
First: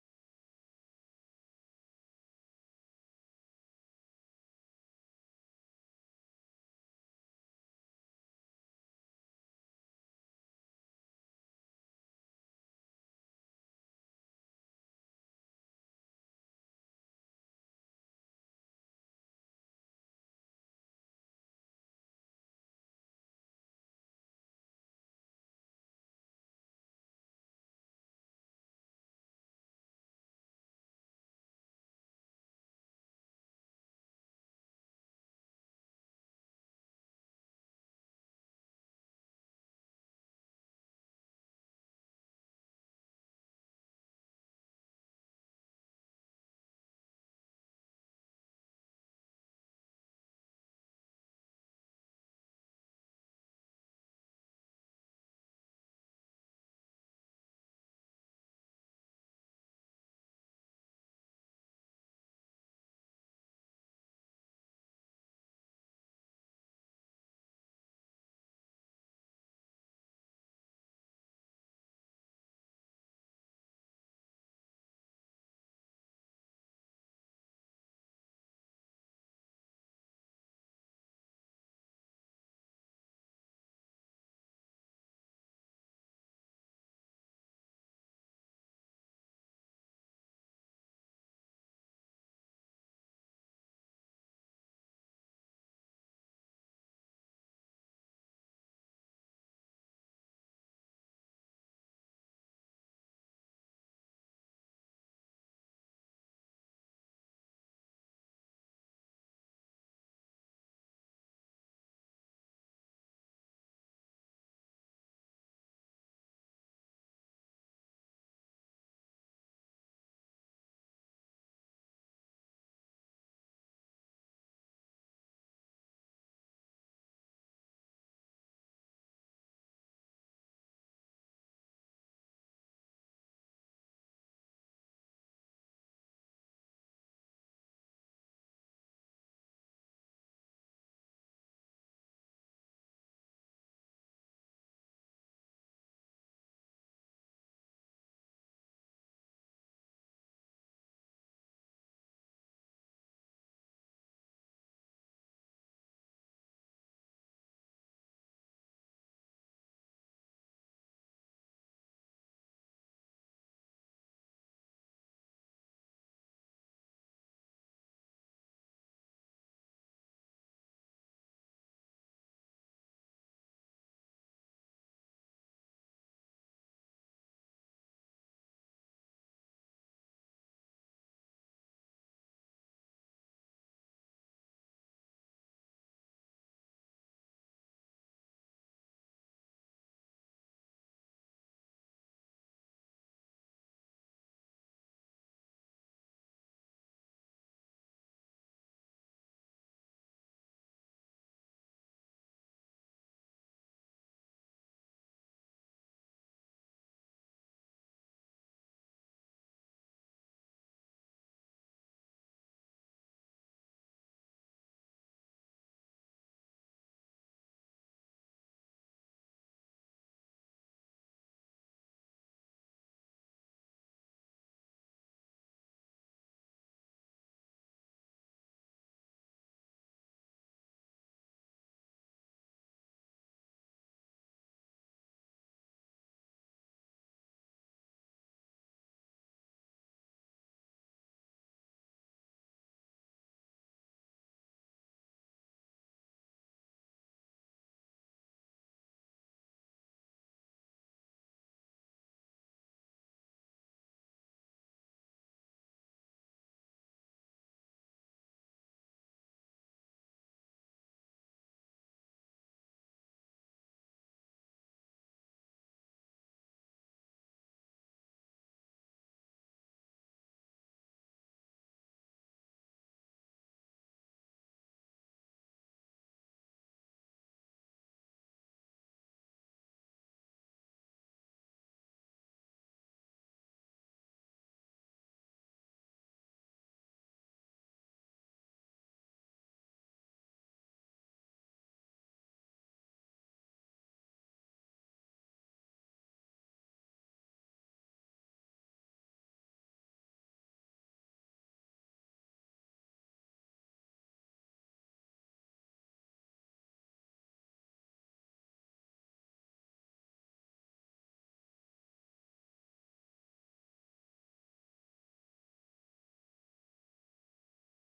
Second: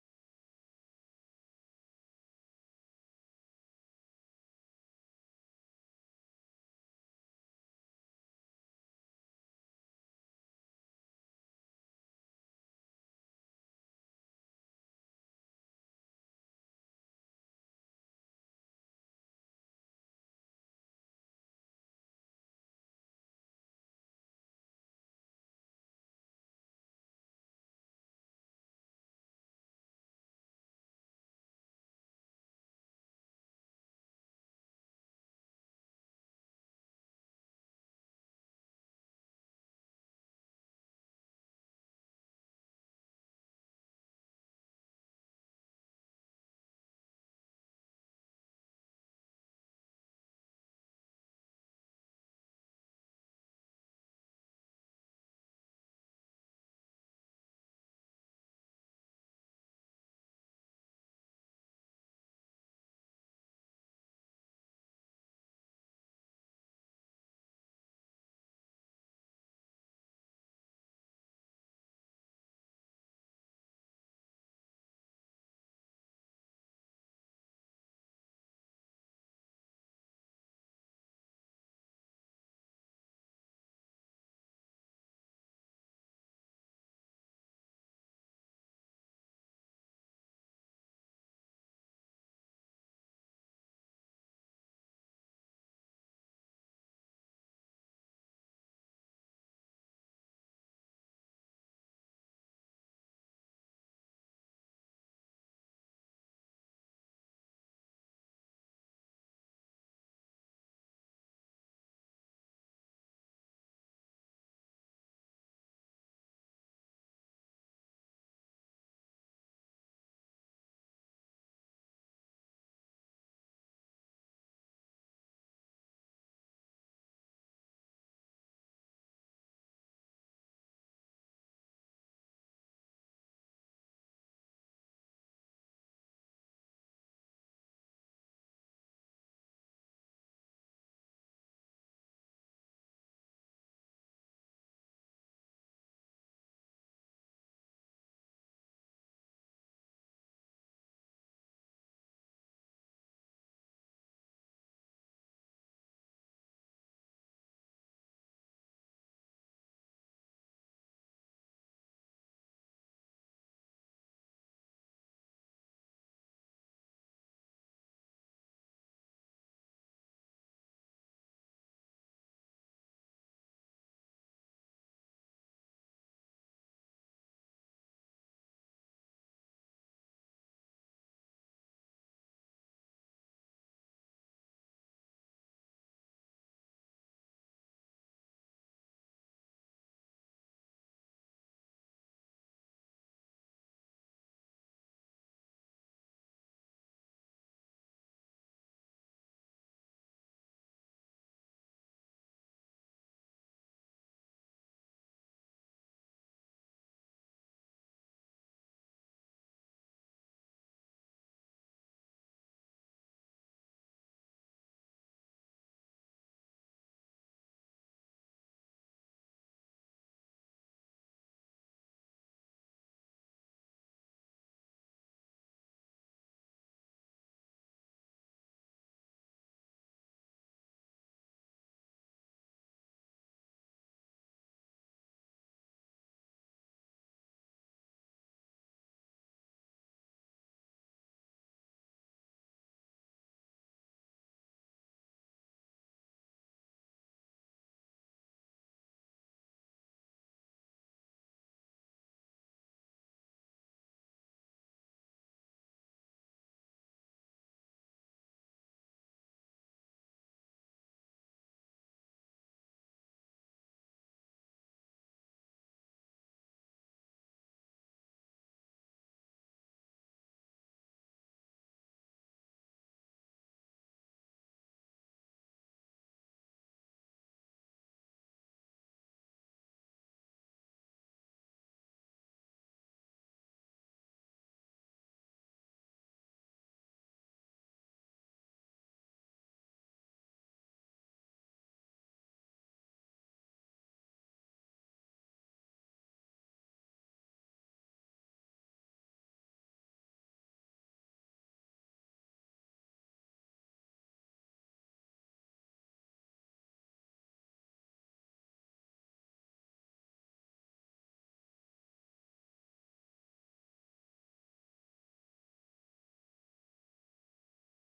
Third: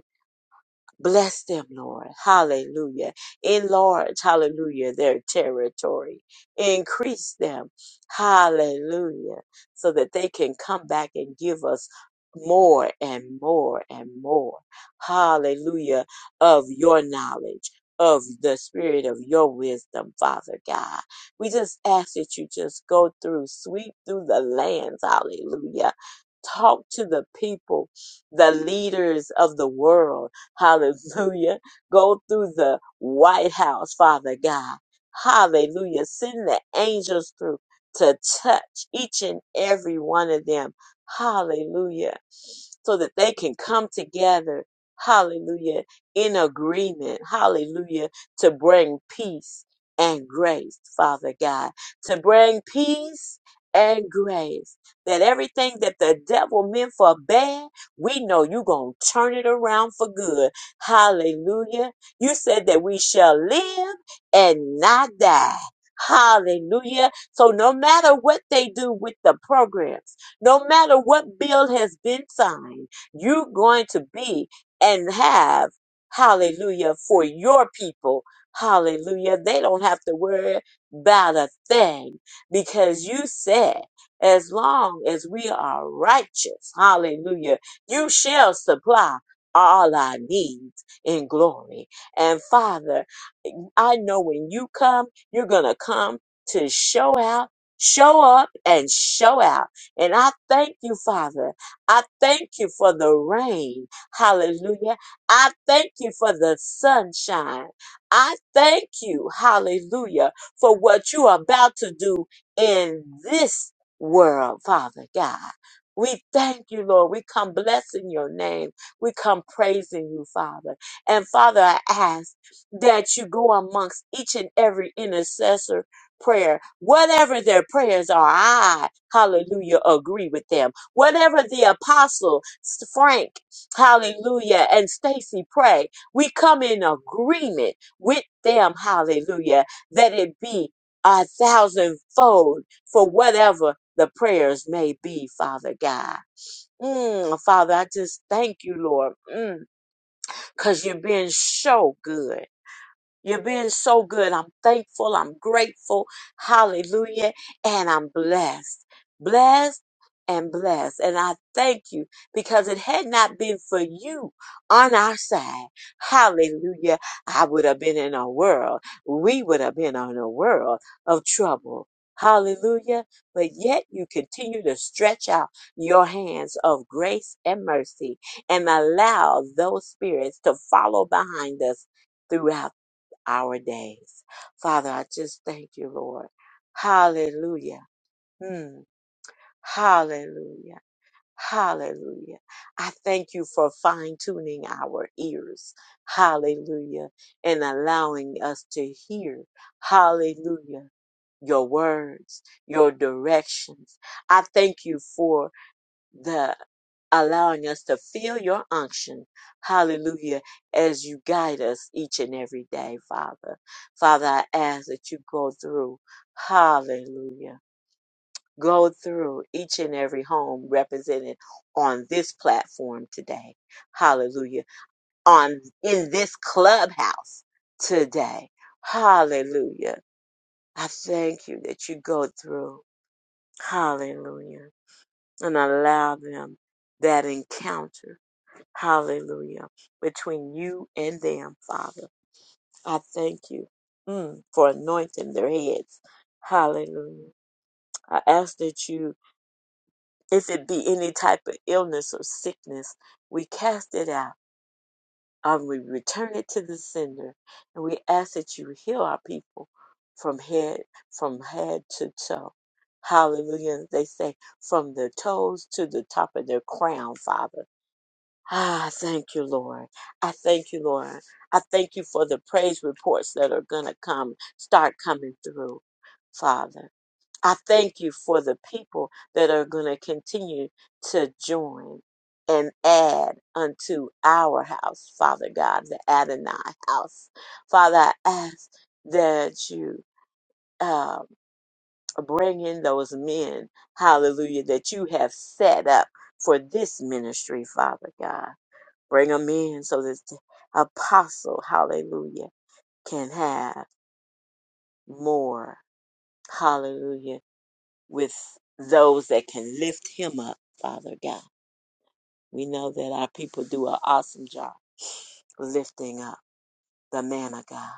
[SPEAKER 3] Bless them, Lord. Hallelujah. Enlarge, hallelujah, their territory. Increase them. Hallelujah. So that they can come back and give us more and more and more. Hallelujah. Of your knowledge, of the spirit of your wisdom, Father God. We just ask that you just go through, sweep through the lands. Hallelujah. Talk to the people, the leaders of the world Hallelujah. Go through the White House, Father God. Hallelujah. Send the angels through to touch each and every one of them. Hallelujah. So that they can come together. Hallelujah. In agreement. Hallelujah. To bring peace and grace, Father God. To bring peace and grace. That everything that the devil meant for bad. We know you're going to turn it around for good. Hallelujah. You said that we shall live and not die. Hallelujah. So no matter what they do with the programs, no matter what bill has been signed, you're going to be and have hallelujah for your people. Hallelujah. They don't have to worry about a thing because you said as long as we are righteous, hallelujah you shall supply all our needs in glory. And Father, I know when you come, you're going to come to show out, show up, and show out. And I thank you, Father. I thank you for the rain. Hallelujah. I thank you for the sunshine. I thank you, hallelujah, for what you are about to do in this world, Father God. We thank you, Lord. We come blessing your name. We come praising you, Father. And Father, I ask that you go amongst each and every intercessor prayer. Whatever their prayers are, I, hallelujah, agree with them. Whatever the apostle Frank, hallelujah, and Stacy pray, we come in agreement with them, hallelujah, that it be a thousandfold for whatever the prayers may be, Father God. Mm, Father, I just thank you, Lord, mm, because you've been so good. You're being so good. I'm thankful. I'm grateful. Hallelujah. And I'm blessed. Blessed and blessed. And I thank you because it had not been for you on our side. Hallelujah. I would have been in a world. We would have been on a world of trouble. Hallelujah. But yet you continue to stretch out your hands of grace and mercy and allow those spirits to follow behind us throughout our days. Father, I just thank you, Lord. Hallelujah. Hmm. Hallelujah. Hallelujah. I thank you for fine tuning our ears. Hallelujah. And allowing us to hear. Hallelujah. Your words, your directions. I thank you for the allowing us to feel your unction. Hallelujah. As you guide us each and every day, Father. Father, I ask that you go through. Hallelujah. Go through each and every home represented on this platform today. Hallelujah. On in this clubhouse today. Hallelujah. I thank you that you go through. Hallelujah. And allow them that encounter Hallelujah. Between you and them, Father. I thank you mm, for anointing their heads. Hallelujah. I ask that you, if it be any type of illness or sickness, we cast it out and we return it to the sender. And we ask that you heal our people from head from head to toe. Hallelujah. They say from the toes to the top of their crown, Father. Ah, thank you, Lord. I thank you, Lord. I thank you for the praise reports that are going to come, start coming through, Father. I thank you for the people that are going to continue to join and add unto our house, Father God, the Adonai house. Father, I ask that you uh, bring in those men, hallelujah, that you have set up for this ministry, Father God. Bring them in so that the apostle, hallelujah, can have more, hallelujah, with those that can lift him up, Father God. We know that our people do an awesome job lifting up the man of God.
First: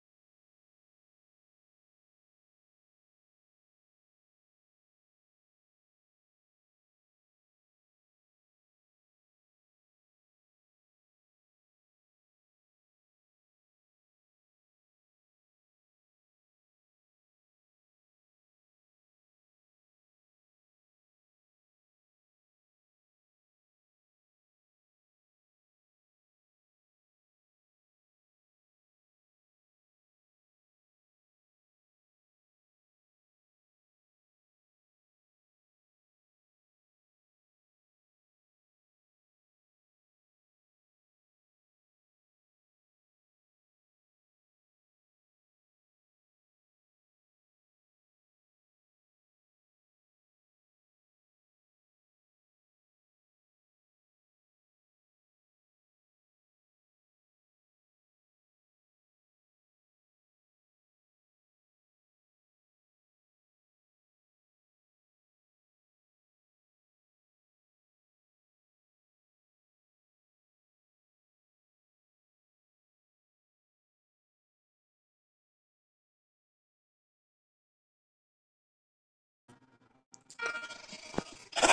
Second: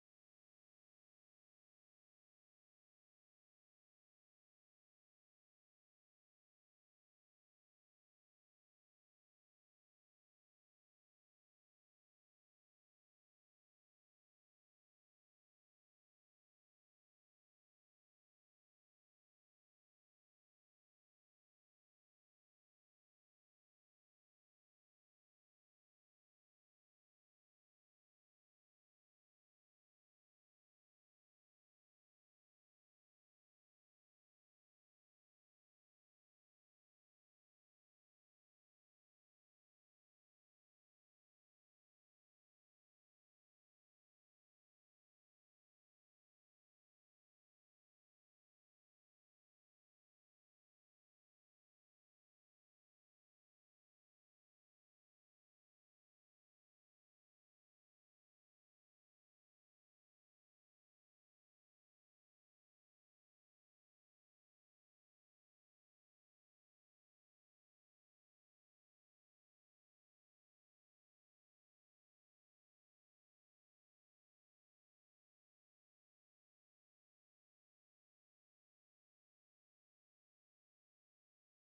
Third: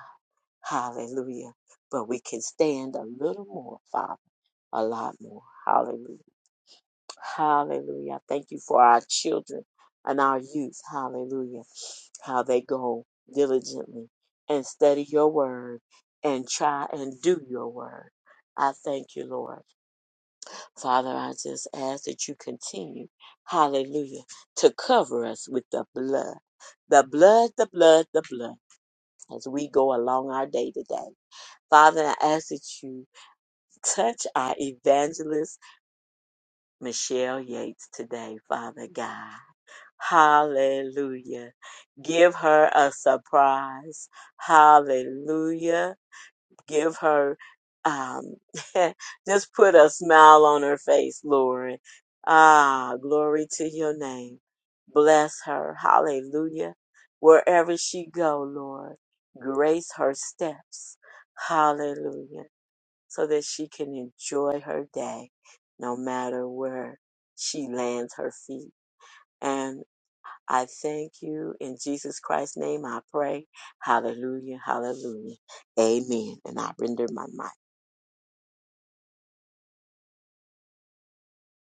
[SPEAKER 3] Hallelujah. But we can stand a little more, Father, a lot more. Hallelujah. Hallelujah. I Thank you for our children and our youth. Hallelujah. How they go diligently and study your word and try and do your word. I thank you, Lord. Father, I just ask that you continue, hallelujah, to cover us with the blood. The blood, the blood, the blood as we go along our day to day. Father, I ask that you touch our evangelist, Michelle Yates, today, Father God. Hallelujah. Give her a surprise. Hallelujah. Give her, um, (laughs) just put a smile on her face, Lord. Ah, glory to your name. Bless her. Hallelujah. Wherever she go, Lord, grace her steps. Hallelujah. So that she can enjoy her day, no matter where she lands her feet I thank you. In Jesus Christ's name, I pray. Hallelujah, hallelujah. Amen. And I render my mic.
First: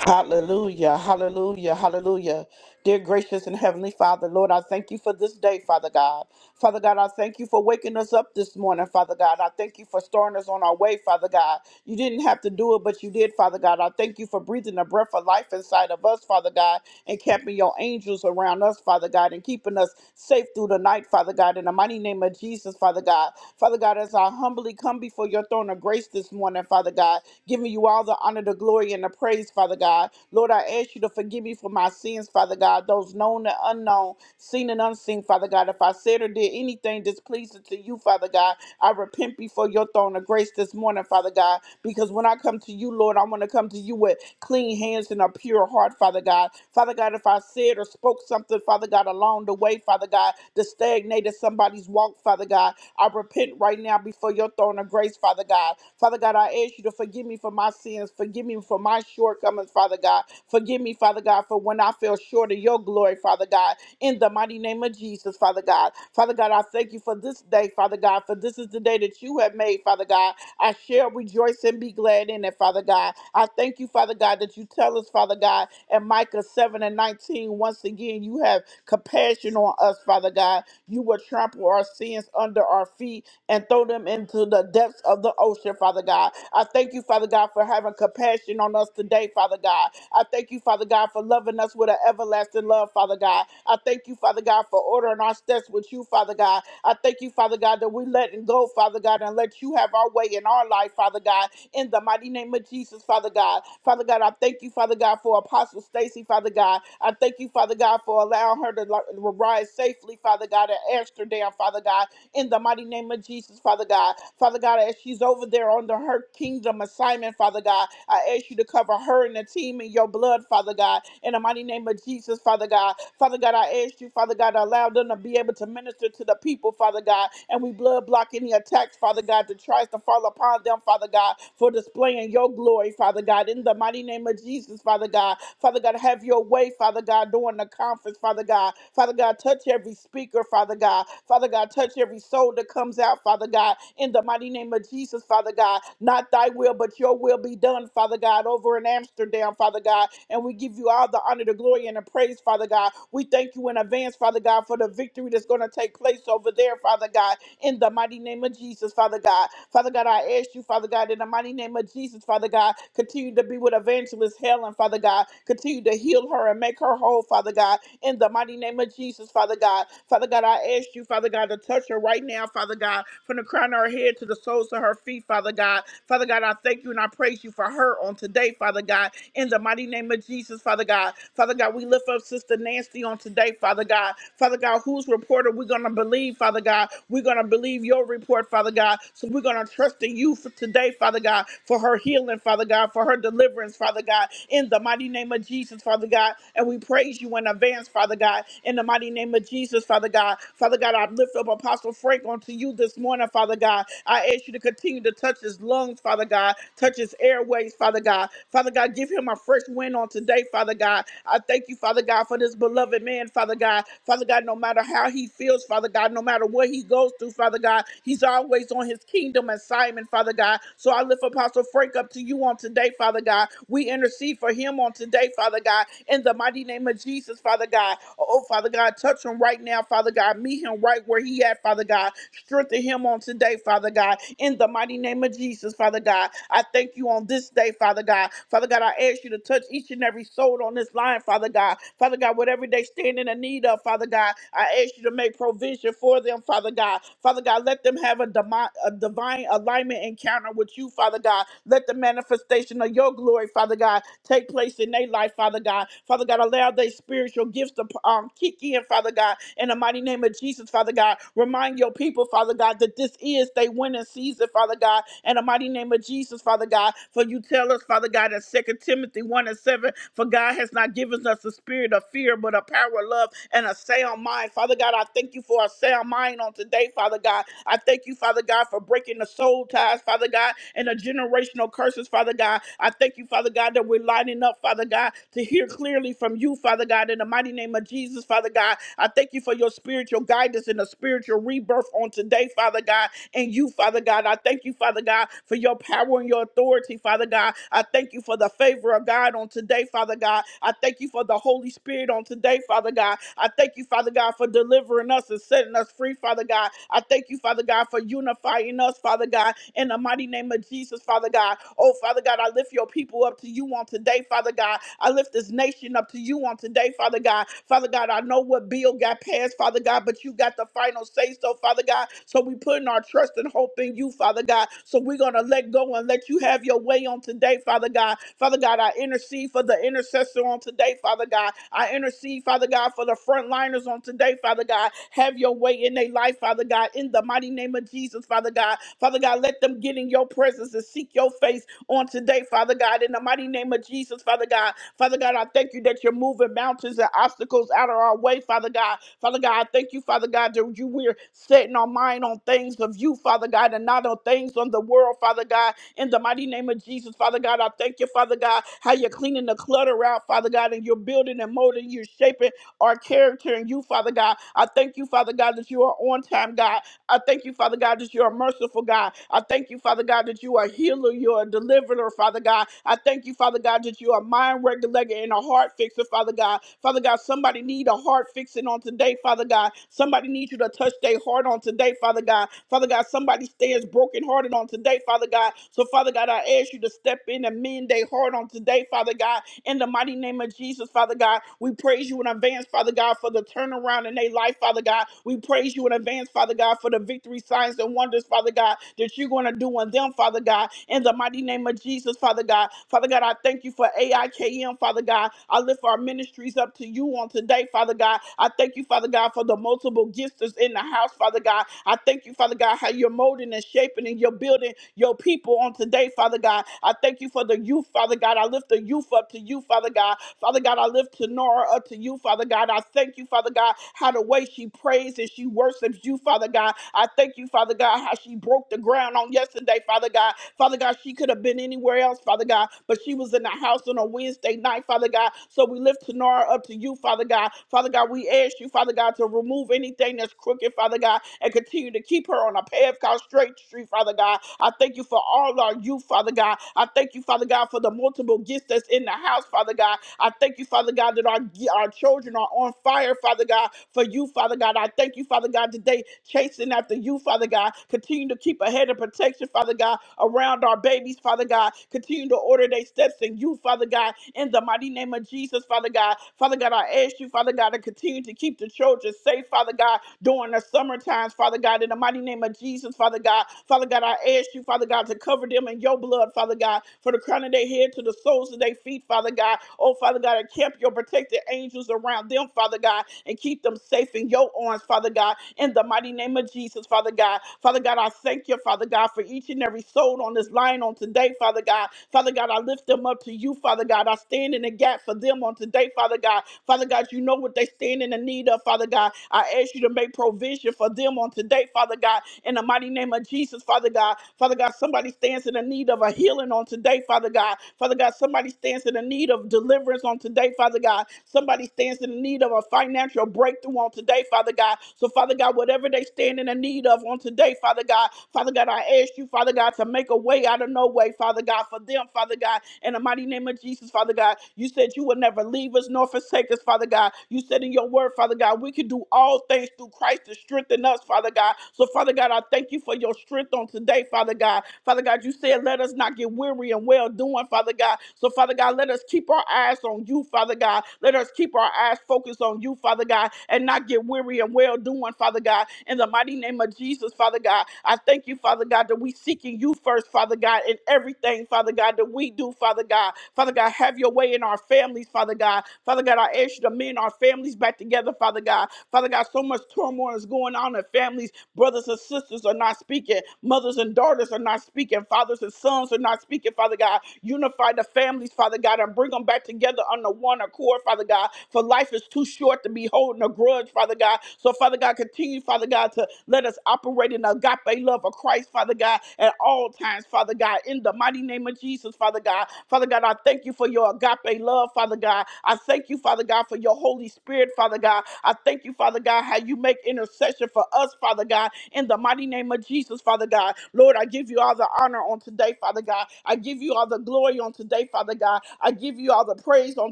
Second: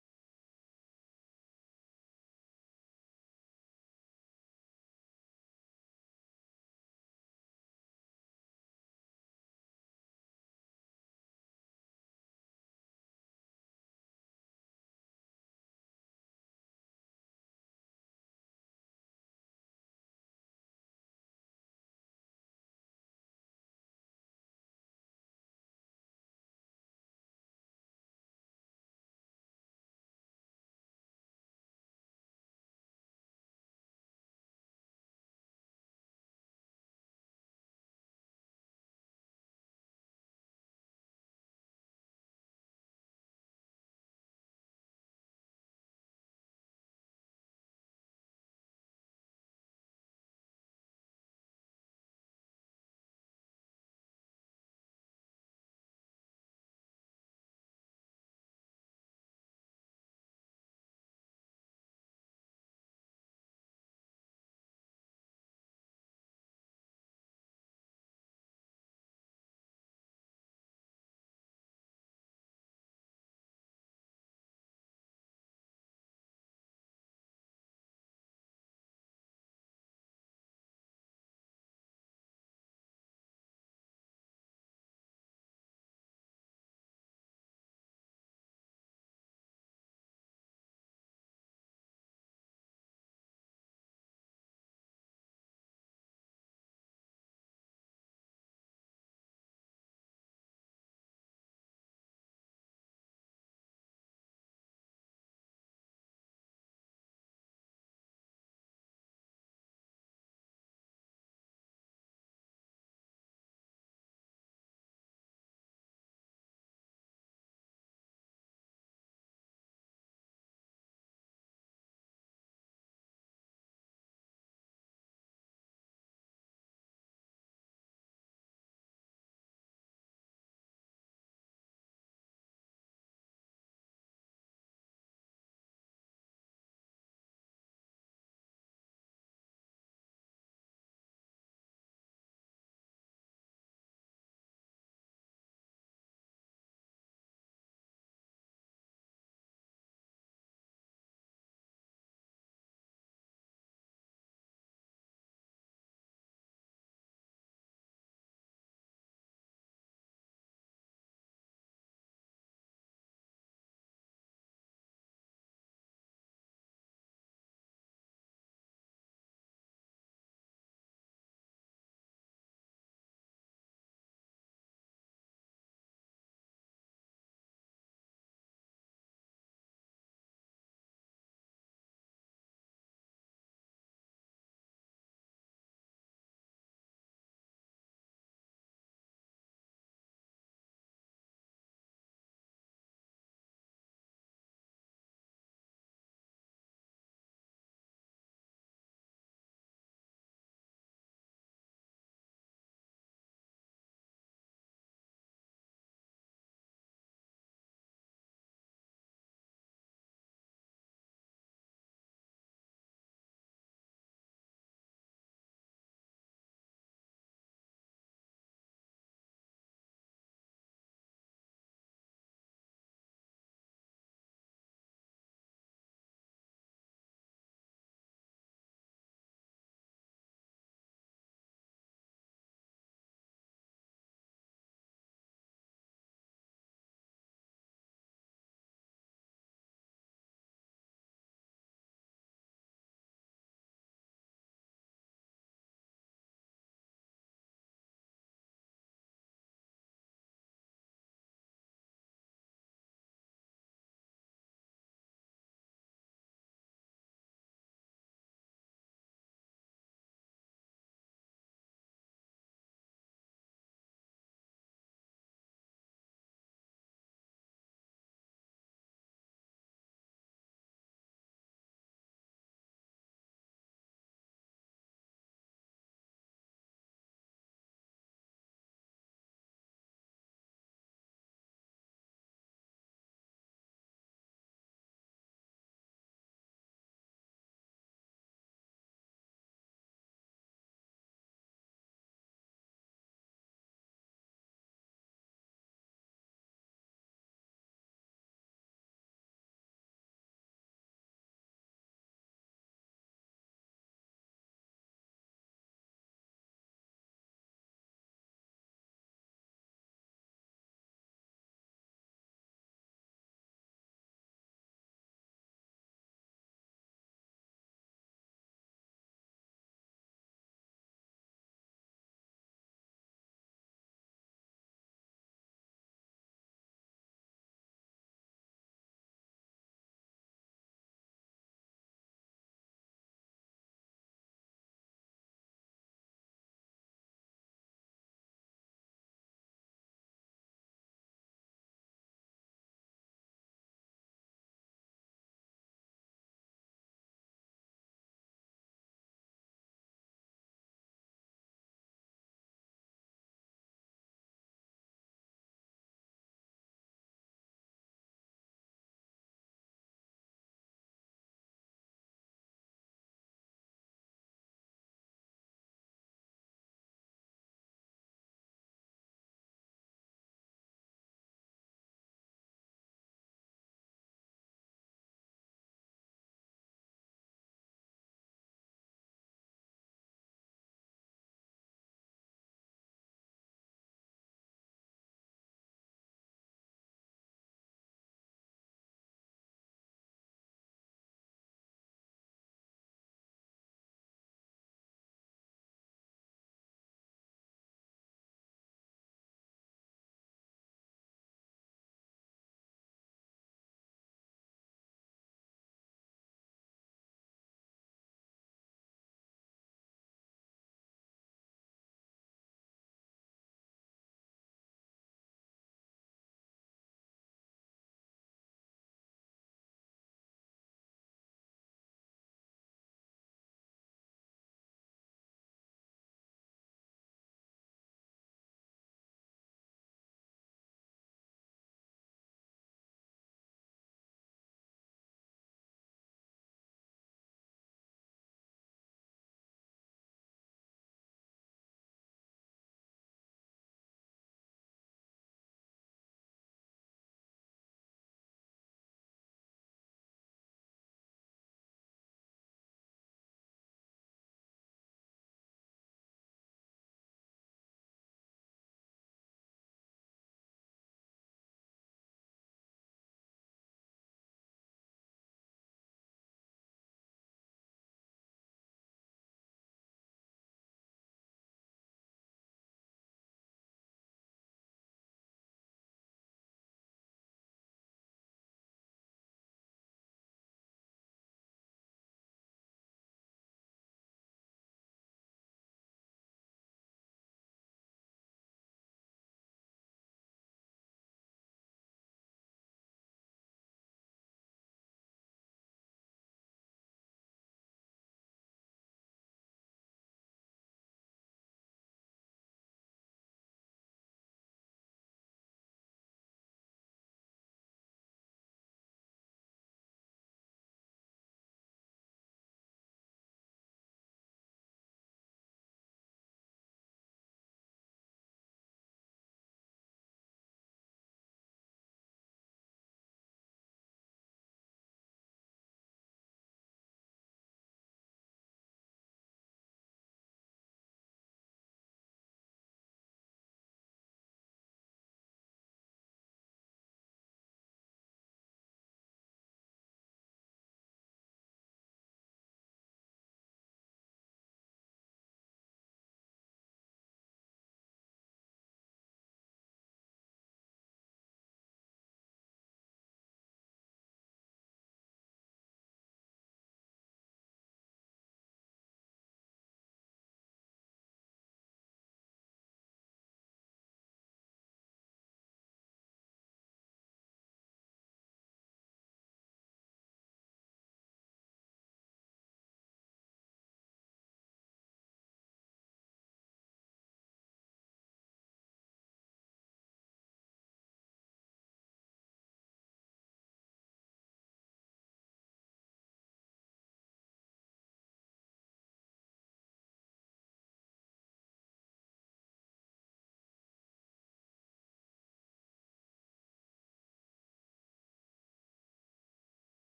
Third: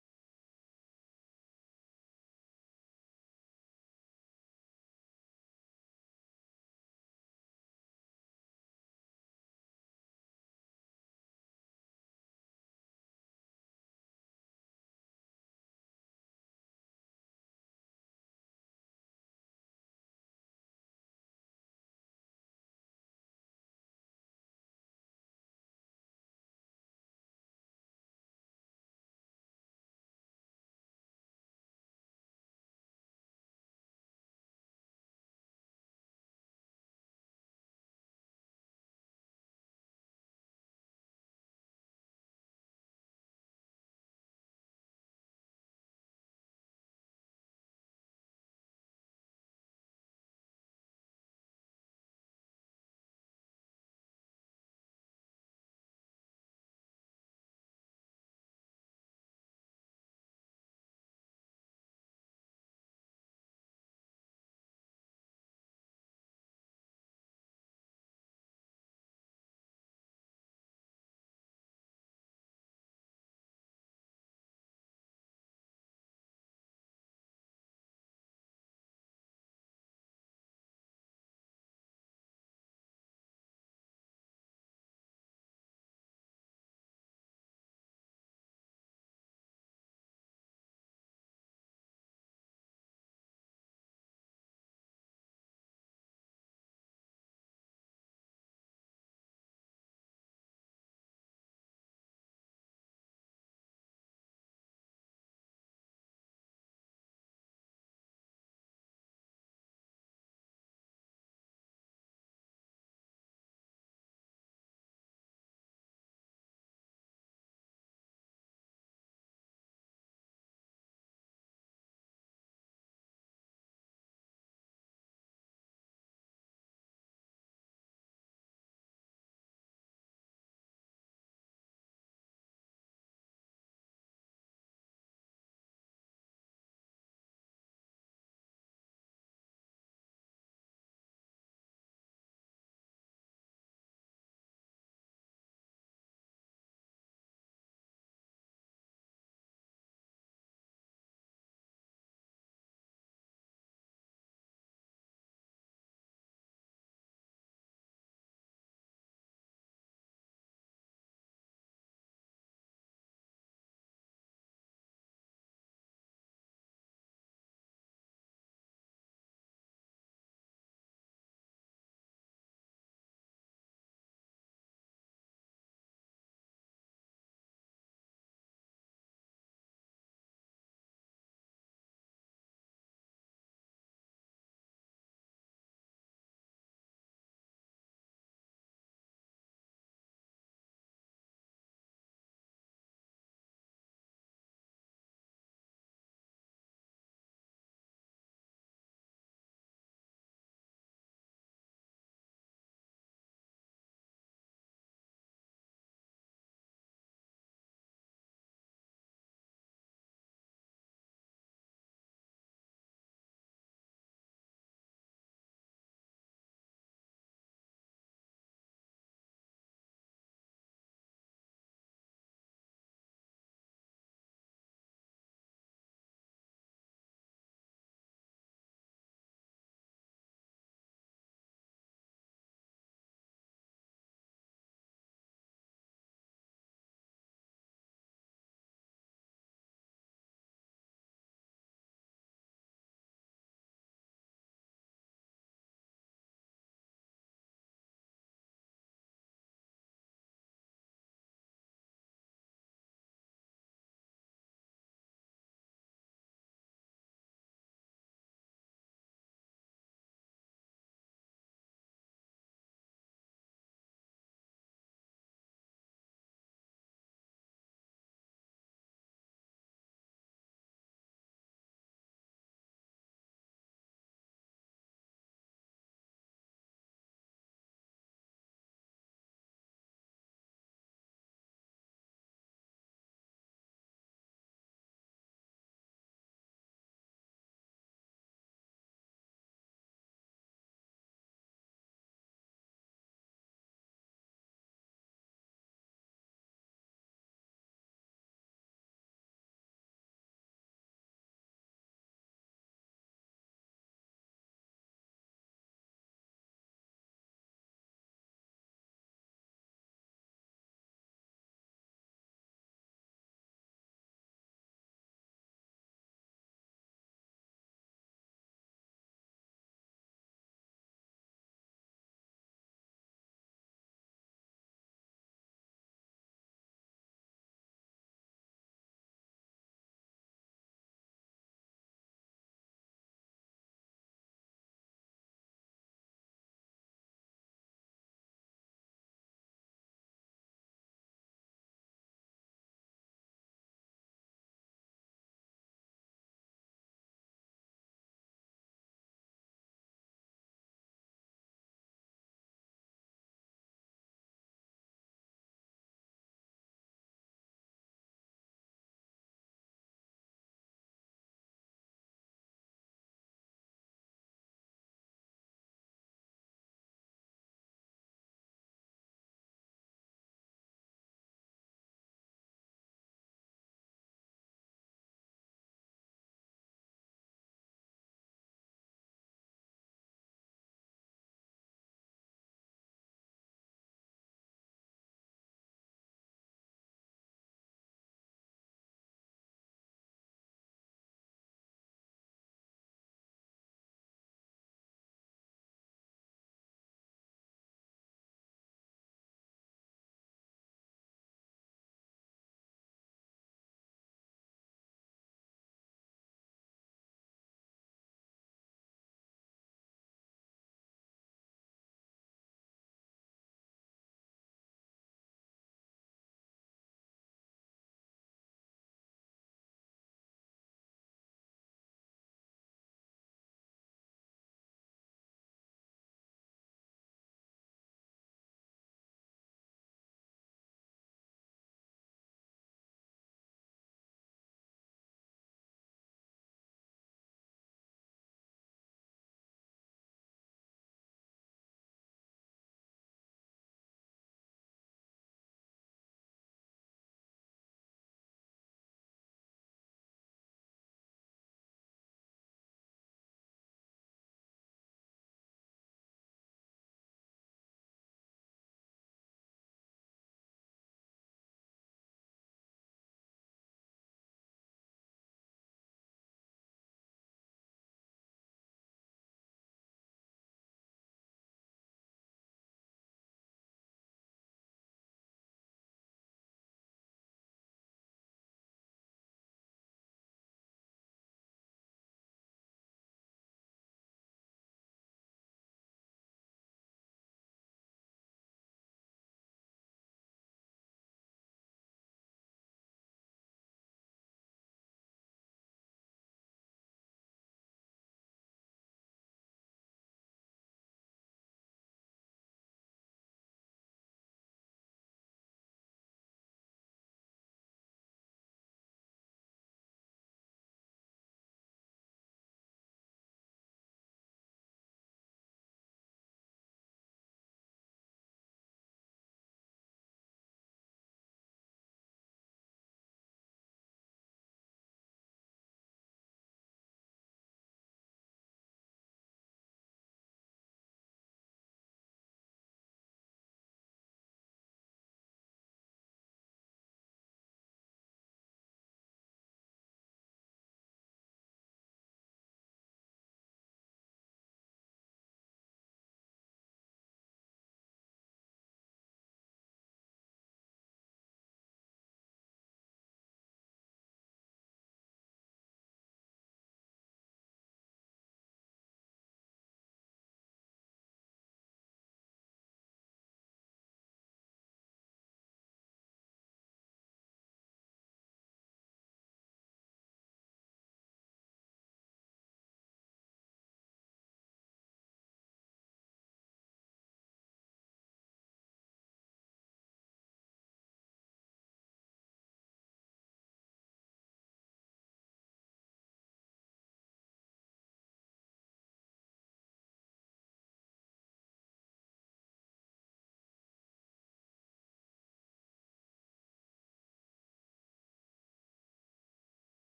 [SPEAKER 1] Hallelujah, hallelujah, hallelujah. Dear gracious and heavenly Father, Lord, I thank you for this day, Father God. Father God, I thank you for waking us up this morning, Father God. I thank you for starting us on our way, Father God. You didn't have to do it, but you did, Father God. I thank you for breathing the breath of life inside of us, Father God, and camping your angels around us, Father God, and keeping us safe through the night, Father God. In the mighty name of Jesus, Father God. Father God, as I humbly come before your throne of grace this morning, Father God, giving you all all the honor, the glory, and the praise, Father God. Lord, I ask you to forgive me for my sins, Father God, those known and unknown, seen and unseen, Father God. If I said or did anything displeasing to you, Father God, I repent before your throne of grace this morning, Father God, because when I come to you, Lord, I want to come to you with clean hands and a pure heart, Father God. Father God, if I said or spoke something, Father God, along the way, Father God, that stagnated somebody's walk, Father God, I repent right now before your throne of grace, Father God. Father. Father God, I ask you to forgive me for my sins. Forgive me for my shortcomings, Father God. Forgive me, Father God, for when I fell short of your glory, Father God. In the mighty name of Jesus, Father God. Father God, I thank you for this day, Father God, for this is the day that you have made, Father God. I shall rejoice and be glad in it, Father God. I thank you, Father God, that you tell us, Father God, in Micah 7 and 19, once again, you have compassion on us, Father God. You will trample our sins under our feet and throw them in them into the depths of the ocean, Father God. I thank you, Father God, for having compassion on us today, Father God. I thank you, Father God, for loving us with an everlasting love, Father God. I thank you, Father God, for ordering our steps with you, Father God. I thank you, Father God, that we letting go, Father God, and let you have our way in our life, Father God. In the mighty name of Jesus, Father God. Father God, I thank you, Father God, for Apostle Stacy, Father God. I thank you, Father God, for allowing her to li- rise safely, Father God, in Amsterdam, Father God in the mighty name of Jesus, Father God. Father God, as she's over there under her kingdom assignment, Father God, I ask you to cover her and the team in your blood, Father God, in the mighty name of Jesus, Father God. Father God, I ask you, Father God, to allow them to be able to minister to the people, Father God, and we blood block any attacks, Father God, that tries to fall upon them, Father God, for displaying your glory, Father God, in the mighty name of Jesus, Father God. Father God, have your way, Father God, during the conference conference, Father God. Father God, touch every speaker, Father God. Father God, touch every soul that comes out, Father God, in the mighty name of Jesus, Father God. Not thy will, but your will be done, Father God, over in Amsterdam, Father God. And we give you all the honor, the glory, and the praise, Father God. We thank you in advance, Father God, for the victory that's going to take place over there, Father God, in the mighty name of Jesus, Father God. Father God, I ask you, Father God, in the mighty name of Jesus, Father God, continue to be with advance evangelist Helen, Father God. Continue to heal her and make her whole, Father God. In the mighty name of Jesus, Father God. Father God, I ask you, Father God, to touch her right now, Father God, from the crown of her head to the soles of her feet, Father God. Father God, I thank you and I praise you for her on today, Father God. In the mighty name of Jesus, Father God. Father God, we lift up Sister Nancy on today, Father God. Father God, whose report are we going to believe, Father God? We're going to believe your report, Father God. So we're going to trusting you for today, Father God, for her healing, Father God, for her deliverance, Father God, in the mighty name of Jesus, Father God. And we praise you in advance, Father God, in the mighty name of Jesus, Father God. Father God, I lift up Apostle Frank onto you this morning, Father God. I ask you to continue to touch his lungs, Father God, touch his airways, Father God. Father God, give him a fresh wind on today, Father God. I thank you, Father God, for this beloved man, Father God. Father God, no matter how he feels, bills, Father God. No matter what he goes through, Father God, he's always on his kingdom assignment, Father God. So I lift Apostle Frank up to you on today, Father God. We intercede for him on today, Father God, in the mighty name of Jesus, Father God. Oh, Father God, touch him right now, Father God. Meet him right where he at, Father God. Strengthen him on today, Father God, in the mighty name of Jesus, Father God. I thank you on this day, Father God. Father God, I ask you to touch each and every soul on this line, Father. Father God. Father God, whatever they stand in the need of, Father God, I ask you to make provision for them, Father God. Father God, let them have a, demi- a divine alignment encounter with you, Father God. Let the manifestation of your glory, Father God, take place in their life, Father God. Father God, allow their spiritual gifts to um, kick in, Father God. In the mighty name of Jesus, Father God, remind your people, Father God, that this is their winning season, Father God. In the mighty name of Jesus, Father God, for for you tell us, Father God, in Second Timothy 1 and 7, for God has not given us a spirit of fear, but a power of love and a sound mind. Father God, I thank you for a sound mind on today, Father God. I thank you, Father God, for breaking the soul ties, Father God, and the generational curses, Father God. I thank you, Father God, that we're lining up, Father God, to hear clearly from you, Father God, in the mighty name of Jesus, Father God. I thank you for your spiritual guidance and the spiritual rebirth on today, Father God and you, Father God. I thank you, Father God, for your power and your authority, Father God. I thank you for the favor of God on today, Father God. I thank you for the Holy Spirit on today, Father God. I thank you, Father God, for delivering us and setting us free, Father God. I thank you, Father God, for unifying us, Father God, in the mighty name of Jesus, Father God. Oh, Father God, I lift your people up to you on today, Father God. I lift this nation up to you on today, Father God. God. Father God, I know what bill got passed, Father God, but you got the final say so, Father God. So we putting our trust and hope in you, Father God. So we're going to let go and let you have your way on today, Father God. Father God, I intercede for the intercessor on today, Father God. I intercede, Father God, for the frontliners on today, Father God. Have your way in their life, Father God, in the mighty name of Jesus, Father God. Father God, let them get in your presence and seek your face on today, Father God, in the mighty name of Jesus, Father God. Father God, I thank you that you're moving mountains and obstacles out of our way, Father God. Father God, I thank you, Father God, that you we're setting our mind on things of you, Father God, and not on things on the world, Father God. In the mighty name of Jesus, Father God, I thank you, Father God, how you're cleaning the clutter out, Father God, and you're building and molding, you're shaping our character in you, Father God. I thank you, Father God, that you are on time, God. I thank you, Father God, that you're a merciful God. I thank you, Father God, that you are a healer, you're a deliverer, Father God. I thank you, Father God, that you are a mind regulator and a heart fixer, Father God. Father God, somebody need a heart fixing on today, Father God. Somebody needs you to touch their heart on today, Father God. Father God, somebody stands brokenhearted on today, Father God. So, Father God, I ask you to step in and mend their heart on today, Father God. In the mighty name of Jesus, Father God, we praise you in advance, Father God, for the turnaround in their life, Father God. We praise praise you in advance, Father God, for the victory signs and wonders, Father God, that you're going to do on them, Father God, in the mighty name of Jesus, Father God. Father God, I thank you for AIKM, Father God. I lift our ministries up to you on today, Father God. I thank you, Father God, for the multiple gifts that's in the house, Father God. I thank you, Father God, how you're molding and shaping and you're building your people on today, Father God. I thank you for the youth, Father God. I lift the youth up to you, Father God. Father God, I lift Tenora up to you, Father God. I thank you, Father God, how the way she prays and she worships you, Father God. I thank you, Father God, how she broke the ground on yesterday, Father God. Father God, she could have been anywhere else, Father God, but she was in the house on a Wednesday night, Father God. So we lift Tanara up to you, Father God. Father God, we ask you, Father God, to remove anything that's crooked, Father God, and continue to keep her on a path called straight street, Father God. I thank you for all our youth, Father God. I thank you, Father God, for the multiple gifts that's in the house, Father God. I thank you, Father God, that our, our children are children are on fire, Father God, for you, Father God. I thank you, Father God, today, chasing after you, Father God. Continue to keep a head of protection, Father God, around our babies, Father God. Continue to order their steps in you, Father God, in the mighty name of Jesus, Father God. Father God, I ask you, Father God, to continue to keep the children safe, Father God, during the summer times, Father God, in the mighty name of Jesus, Father God. Father God, I ask you, Father God, to cover them in your blood, Father God, for the crown of their head to the soles of their feet, Father God. Oh, Father God, encamp your protected angels around them, Father God, and keep them safe in your arms, Father God, in the mighty name of Jesus, Father God. Father God, I thank you, Father God, for each and every soul on this line on today, Father God. Father God, I lift them up to you, Father God. I stand in the gap for them on today, Father God. Father God, you know what they stand in the need of, Father God. I ask you to make provision for them on today, Father God, in the mighty name of Jesus, Father God. Father God, somebody stands in the need of a healing on today, Father God. Father God, somebody stands in the need of need of deliverance on today, Father God. Somebody stands in need of a financial breakthrough on today, Father God. So, Father God, whatever they stand in the need of on today, Father God, Father God, I ask you, Father God, to make a way out of no way, Father God, for them, Father God, in the mighty name of Jesus, Father God. You said you would never leave us nor forsake us, Father God. You said in your word, Father God, we can do all things through Christ to strengthen us, Father God. So, Father God, I thank you for your strength on today, Father God. Father God, you said, let us not get weary and well doing, Father. God. So, Father God, let us keep our eyes on you, Father God. Let us keep our eyes focused on you, Father God, and not get weary and well doing, Father God. In the mighty name of Jesus, Father God, I thank you, Father God, that we seeking you first, Father God, in everything, Father God, that we do, Father God. Father God, have your way in our families, Father God. Father God, I ask you to mend our families back together, Father God. Father God, so much turmoil is going on in families. Brothers and sisters are not speaking. Mothers and daughters are not speaking. Fathers and sons are not God, speaking, Father God. Unify the families, Father God, and bring them back together on the one accord, Father God. For life is too short to be holding a grudge, Father God. So, Father God, continue, Father God, to let us operate in the agape love of Christ, Father God, at all times, Father God. In the mighty name of Jesus, Father God. Father God, I thank you for your agape love, Father God. I thank you, Father God, for your Holy Spirit, Father God. I thank you, Father God, how you make intercession for us, Father God. In the mighty name of Jesus, Father God. Lord, I give you all the the honor on today, Father God. I give you all the glory on today, Father God. I give you all the praise on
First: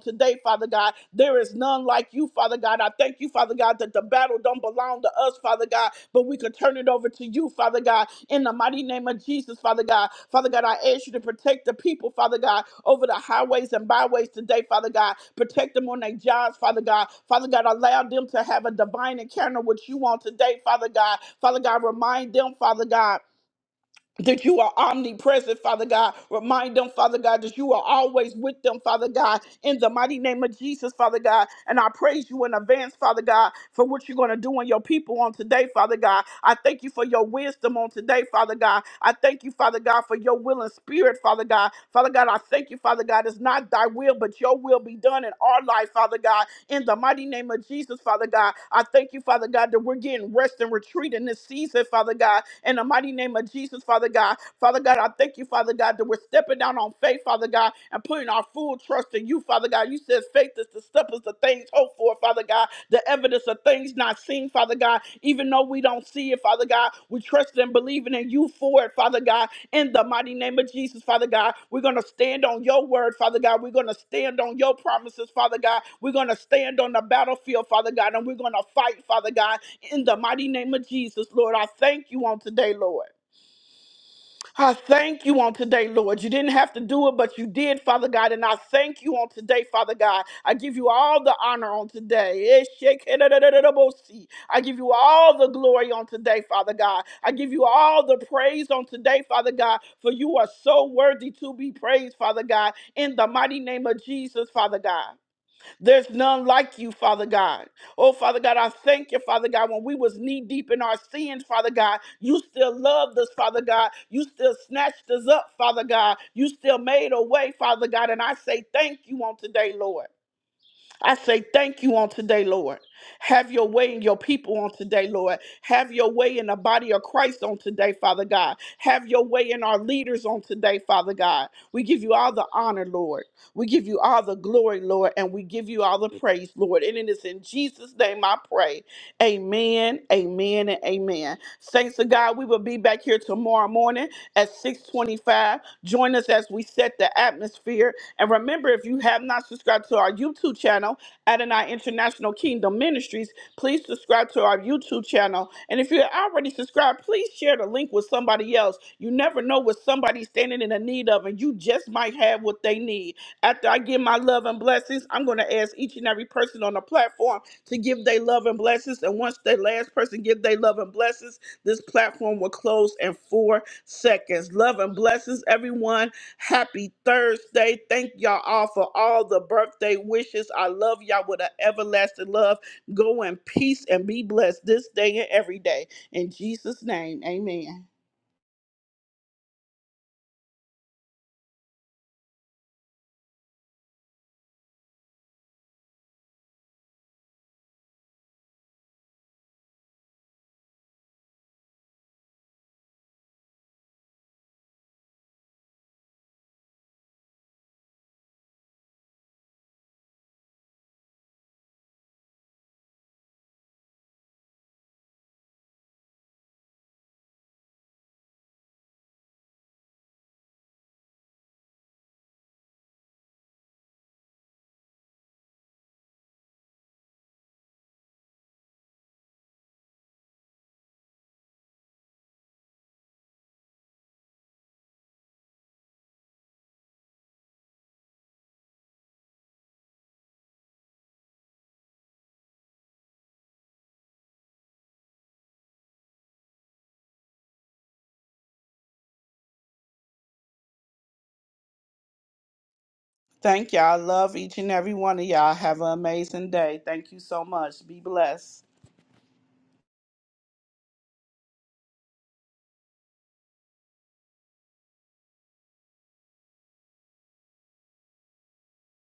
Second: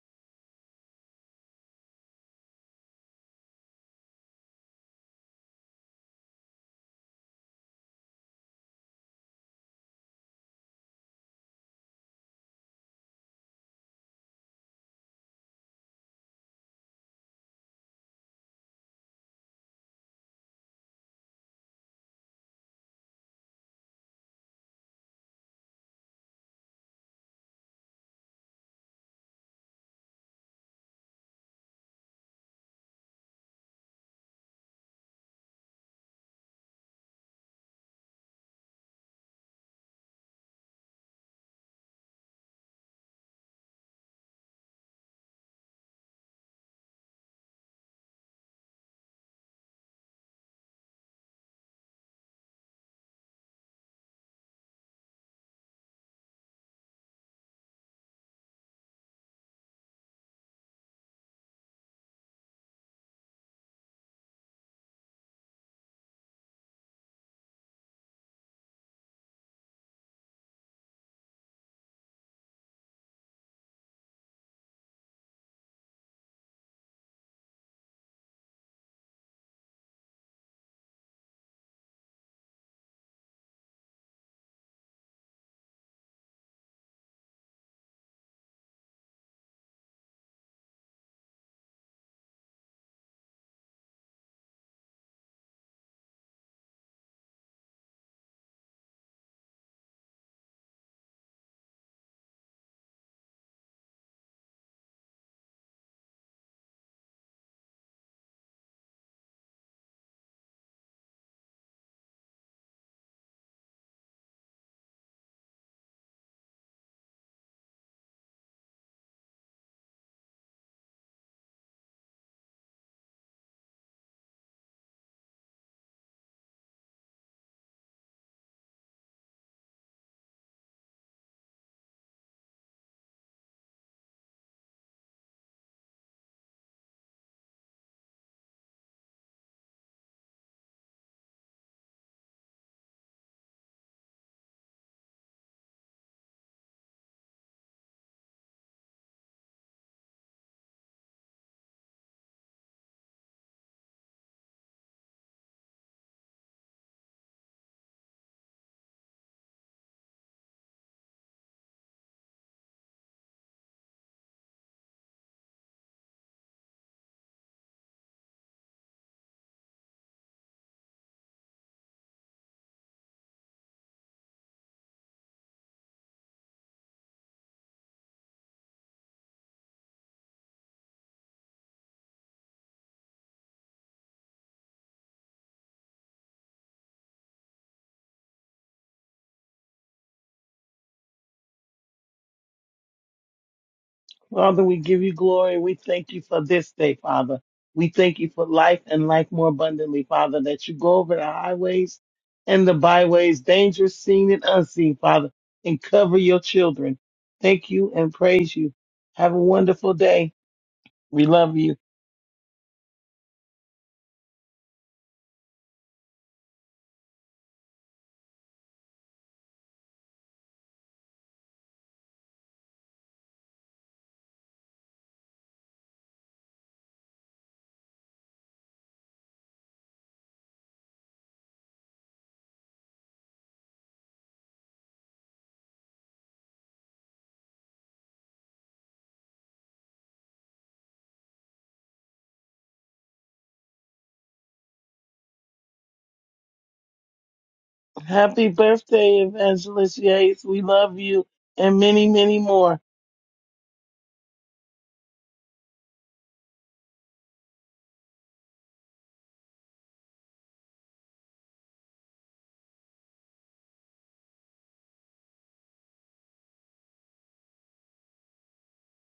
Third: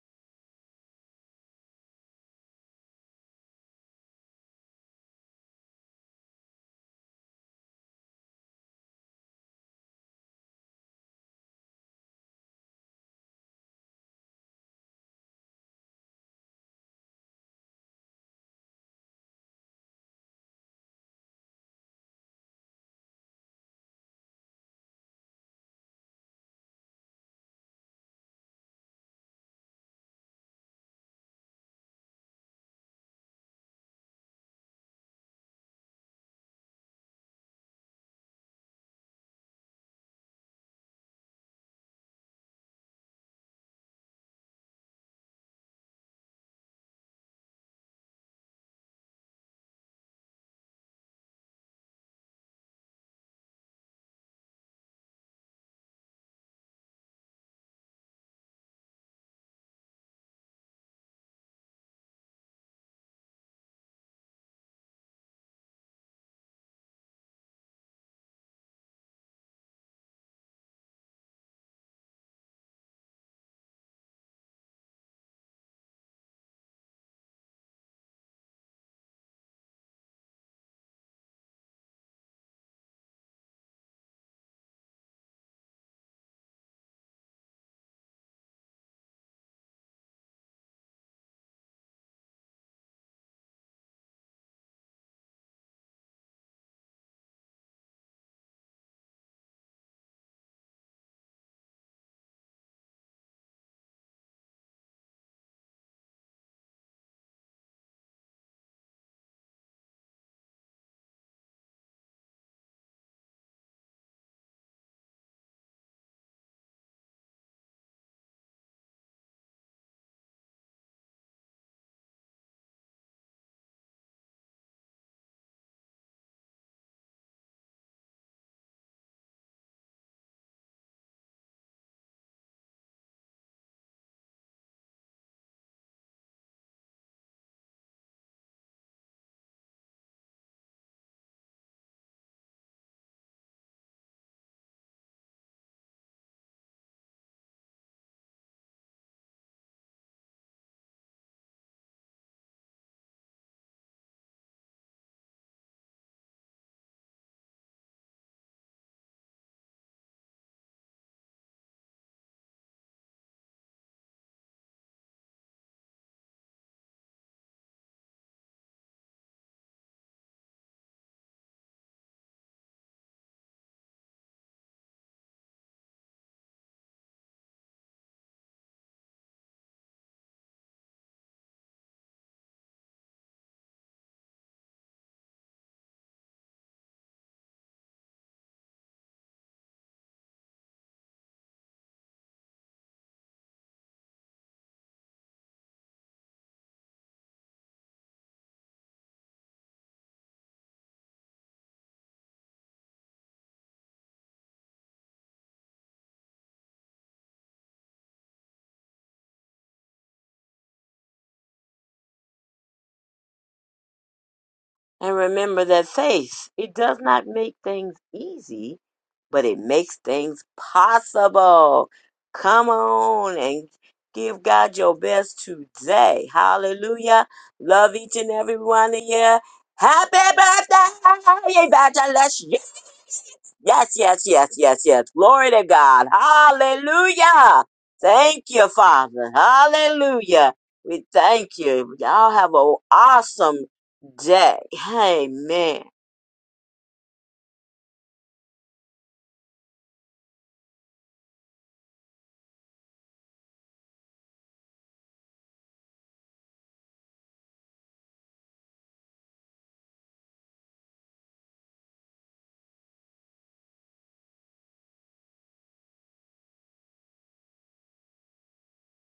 [SPEAKER 1] today, Father God. There is none like you, Father God. I thank you, Father God, that the battle don't belong to us, Father God, but we can turn it over to you, Father God, in the mighty name of Jesus, Father God. Father God, I ask you to protect the people, Father God, over the highways and byways today, Father God. Protect them on their jobs, Father God. Father God, allow them to have a divine encounter with you on today, Father God. Father God, remind them, Father God that you are omnipresent, Father God. Remind them, Father God, that you are always with them, Father God, in the mighty name of Jesus, Father God. And I praise you in advance, Father God, for what you're going to do in your people on today, Father God. I thank you for your wisdom on today, Father God. I thank you, Father God, for your will and spirit, Father God. Father God, I thank you, Father God. It's not thy will, but your will be done in our life, Father God. In the mighty name of Jesus, Father God, I thank you, Father God, that we're getting rest and retreat in this season, it, Father God, in the mighty name of Jesus, Father God. Father God, I thank you, Father God, that we're stepping down on faith, Father God, and putting our full trust in you, Father God. You said faith is the substance of things hoped for, Father God, the evidence of things not seen, Father God. Even though we don't see it, Father God, we trust and believing in you for it, Father God. In the mighty name of Jesus, Father God, we're going to stand on your word, Father God. We're going to stand on your promises, Father God. We're going to stand on the battlefield, Father God, and we're going to fight, Father God in the mighty name of Jesus, Lord. I thank you on today, Lord. I thank you on today, Lord. You didn't have to do it, but you did, Father God. And I thank you on today, Father God. I give you all the honor on today. Eshekedadadadabosi. I give you all the glory on today, Father God. I give you all the praise on today, Father God, for you are so worthy to be praised, Father God, in the mighty name of Jesus, Father God. There's none like you, Father God. Oh, Father God, I thank you, Father God. When we was knee deep in our sins, Father God, you still loved us, Father God. You still snatched us up, Father God. You still made a way, Father God. And I say thank you on today, Lord. I say thank you on today, Lord. Have your way in your people on today, Lord. Have your way in the body of Christ on today, Father God. Have your way in our leaders on today, Father God. We give you all the honor, Lord. We give you all the glory, Lord, and we give you all the praise, Lord. And it is in Jesus' name I pray. Amen, amen, and amen. Saints of God, we will be back here tomorrow morning at 625. Join us as we set the atmosphere and remember, if you have not subscribed to our YouTube channel, Adonai International Kingdom Ministries, please subscribe to our YouTube channel. And if you're already subscribed, please share the link with somebody else. You never know what somebody's standing in the need of, and you just might have what they need. After I give my love and blessings, I'm going to ask each and every person on the platform to give their love and blessings. And once the last person give their love and blessings, this platform will close in four seconds. Love and blessings, everyone. Happy Thursday. Thank y'all all for all the birthday wishes. I love y'all with an everlasting love. Go in peace and be blessed this day and every day. In Jesus' name, amen.
[SPEAKER 2] Father, we give you glory. We thank you for this day, Father. We thank you for life and life more abundantly, Father, that you go over the highways and the byways, dangerous seen and unseen, Father, and cover your children. Thank you and praise you. Have a wonderful day. We love you.
[SPEAKER 3] And remember that faith, it does not make things easy, but it makes things possible. Come on and give God your best today. Hallelujah. Love each and every one of you. Happy birthday, Evangelist Yes, yes, yes, yes, yes. Glory to God. Hallelujah. Thank you, Father. Hallelujah. We thank you. Y'all have an awesome day. Amen.
[SPEAKER 2] Happy birthday, Evangelist Yates. We love you and many, many more.
[SPEAKER 1] Thank y'all. I love each and every one of y'all. Have an amazing day. Thank you so much. Be blessed.